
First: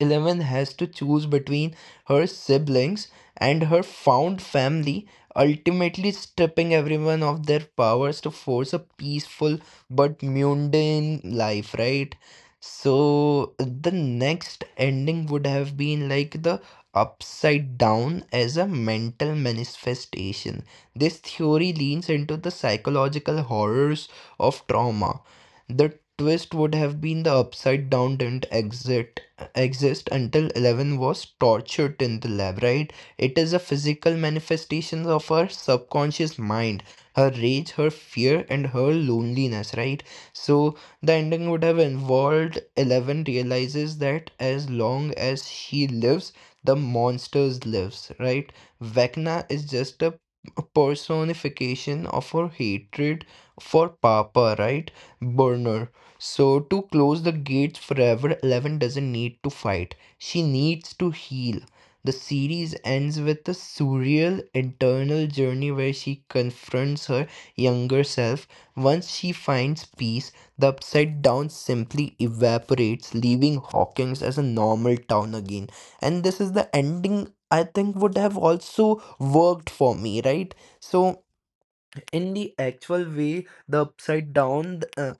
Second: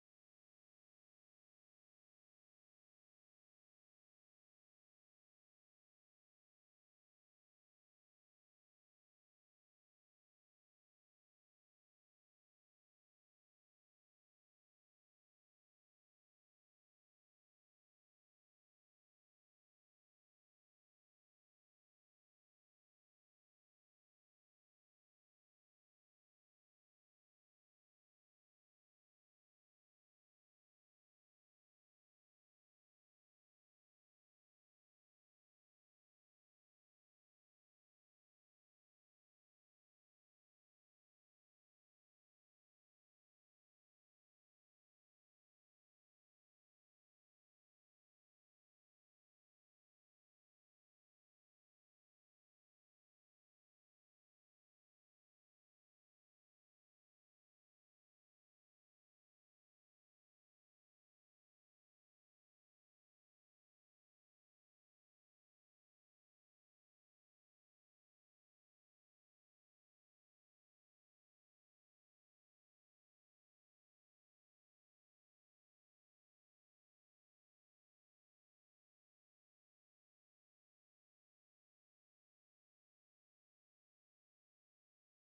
B: 11 has to choose between her siblings and her found family, ultimately stripping everyone of their powers to force a peaceful but mundane life, right? So, the next ending would have been like the upside down as a mental manifestation. This theory leans into the psychological horrors of trauma. The twist would have been the upside down didn't exist until 11 was tortured in the lab, right? It is a physical manifestation of her subconscious mind, her rage, her fear, and her loneliness, right? So, the ending would have involved 11 realizes that as long as she lives, the monsters lives, right? Vecna is just a personification of her hatred for Papa, right? Burner. So, to close the gates forever, 11 doesn't need to fight, she needs to heal. The series ends with a surreal internal journey where she confronts her younger self. Once she finds peace, the upside down simply evaporates, leaving Hawkins as a normal town again. And this is the ending I think would have also worked for me, right? So, in the actual way, the upside down, uh,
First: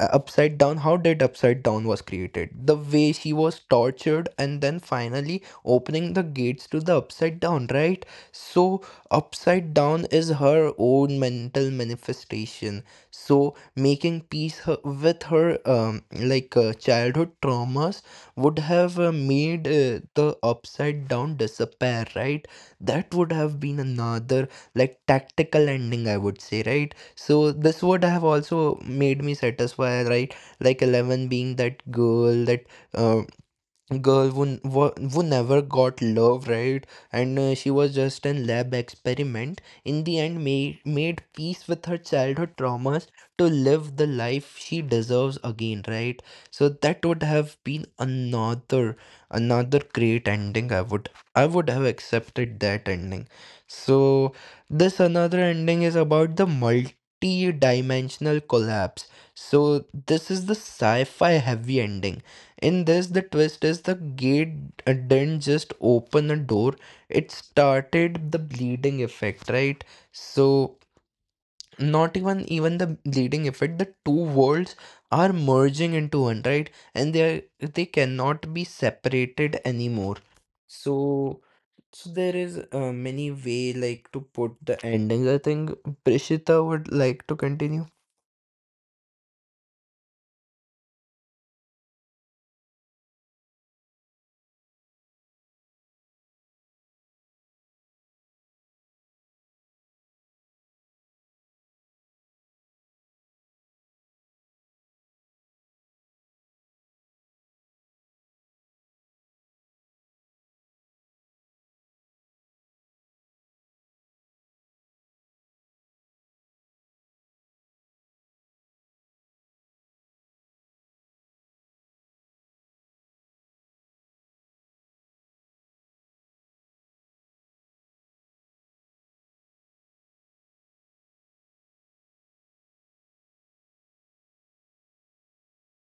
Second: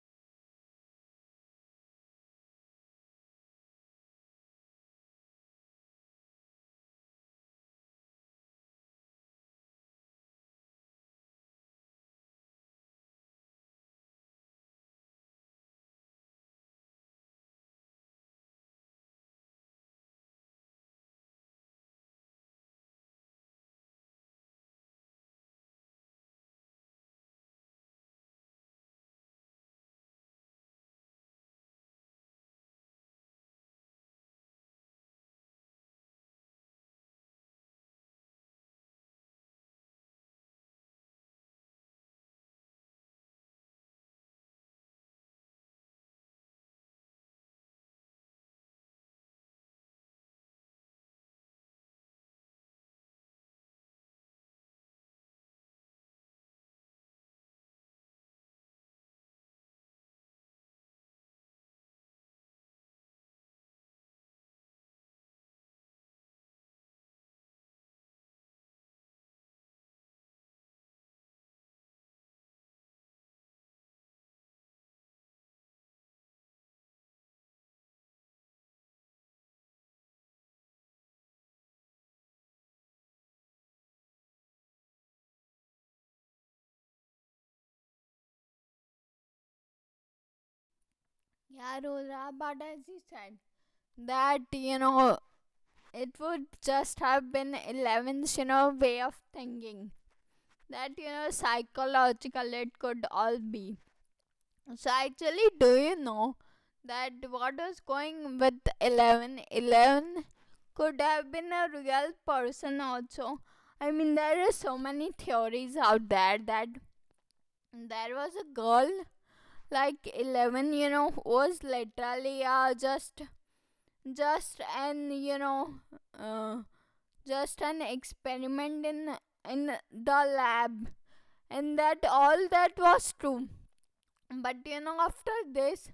B: uh, upside down, how did upside down was created, the way she was tortured and then finally opening the gates to the upside down, right? So, upside down is her own mental manifestation. So, making peace with her childhood traumas would have made the upside down disappear, right? That would have been another, like, tactical ending, I would say, right? So, this would have also made me satisfied, right? Like, 11 being that girl, that uh, girl who, who never got love, right? And she was just an lab experiment. In the end, made peace with her childhood traumas to live the life she deserves again, right? So, that would have been another, another great ending. I would, I would have accepted that ending. So, this another ending is about the multi-dimensional collapse. So, this is the sci-fi heavy ending. In this, the twist is the gate didn't just open the door, it started the bleeding effect, right? So, not even the bleeding effect, the two worlds are merging into one, right? And they are, they cannot be separated anymore. So, so there is many way like to put the ending. I think Prishita would like to continue.
A: Yeah, Rudra, but as he said, that you know, it would just have been 11th, you know, way of thinking, that you know, psychological, it could all be. So actually, do you know that what was going with 11 could have been a real person also? I mean, there are so many theories out there that there was a girl like 11, you know, who was literally just an you know uh, just an experiment in the lab, and that all that was true. But you know, after this,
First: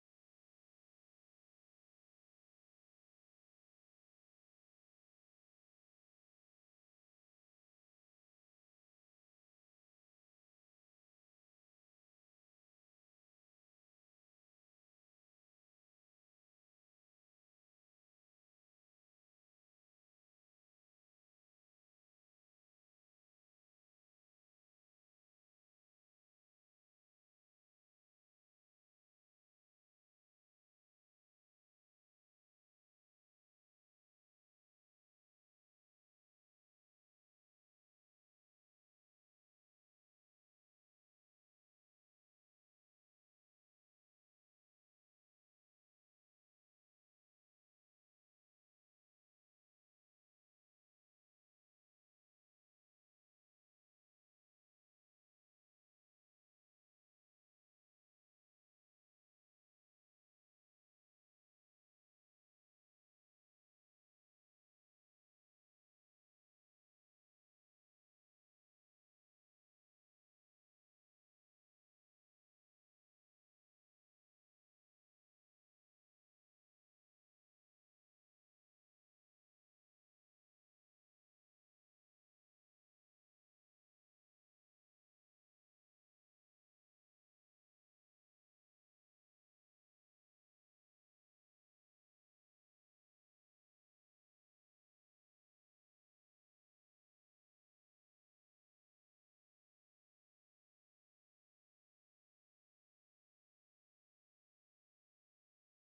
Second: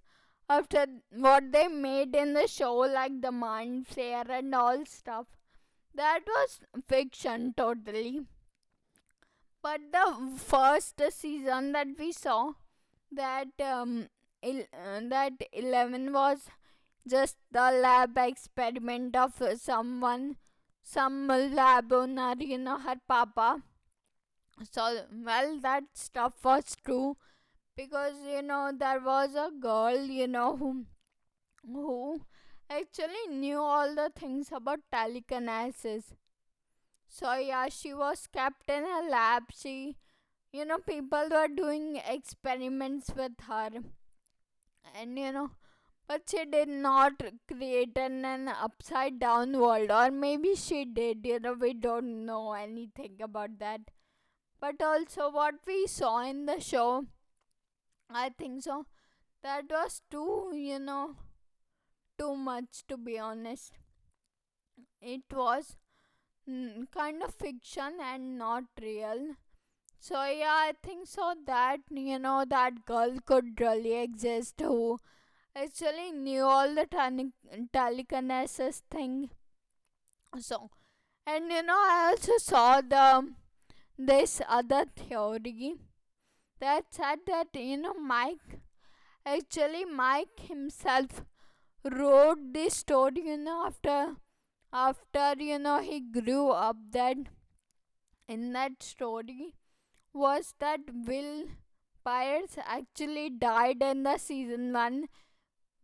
A: after what they made in the show like the mind flare and all stuff, that was fiction, totally. But the first season that we saw, that that 11 was just the lab experiment of someone, some lab owner, you know, her papa. So, well, that stuff was true because you know, there was a girl, you know, who actually knew all the things about telekinesis. So yeah, she was kept in a lab. She, you know, people were doing experiments with her, and you know. But she did not create an upside down world, or maybe she did, you know, we don't know anything about that. But also, what we saw in the show, I think so. That was too, you know, too much, to be honest. It was kind of fiction and not real. So yeah, I think so that you know that girl could really exist, who actually knew all the telekinesis thing. So and you know, I also saw the this other theory that said that you know, Mike, actually Mike himself wrote this story, you know, after you know he grew up, that in that story was that will pirates actually died in the season 1,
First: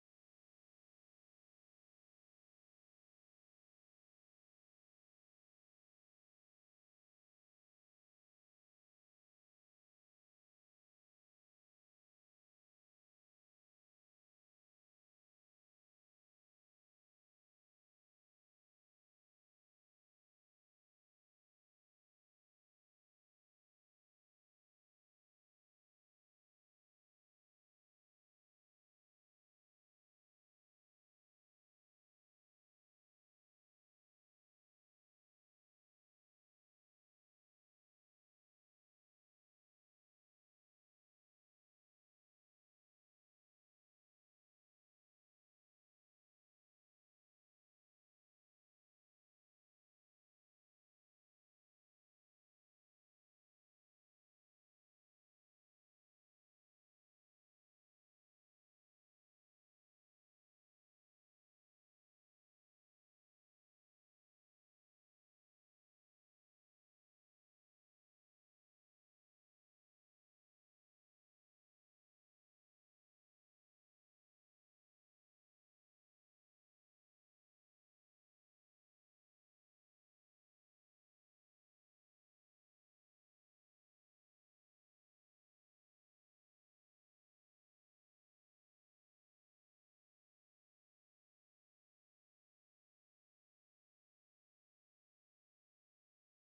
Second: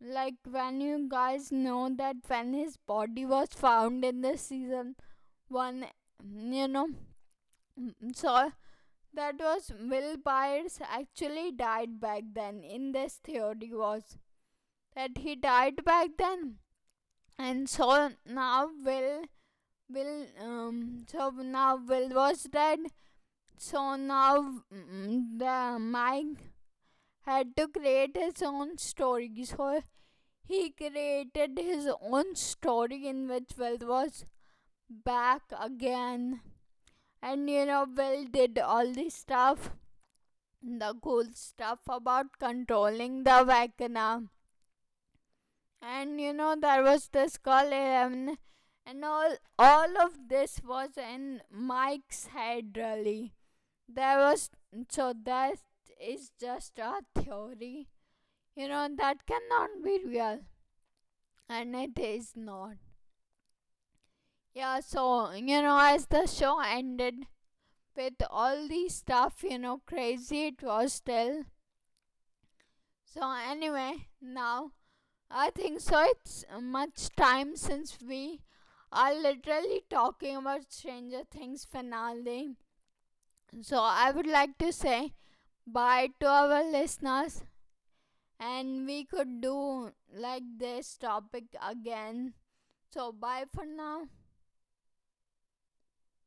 A: like when you guys know that when his body was found in the season 1, you know. So that was, will pirates actually died back then. In this theory was that he died back then, and so now Will so now Will was dead. So now, the Mike had to create his own story. So he created his own story in which Will was back again. And you know, Will did all this stuff, the cool stuff about controlling the Vecna. And you know, there was this call 11, and all of this was in Mike's head really. There was, so that is just a theory. You know that cannot be real, and it is not. Yeah. So you know, as the show ended with all the stuff, you know, crazy it was still. So anyway, now I think so, it's much time since we are literally talking about Stranger Things finale. So I would like to say bye to our listeners, and we could do like this topic again. So, bye for now.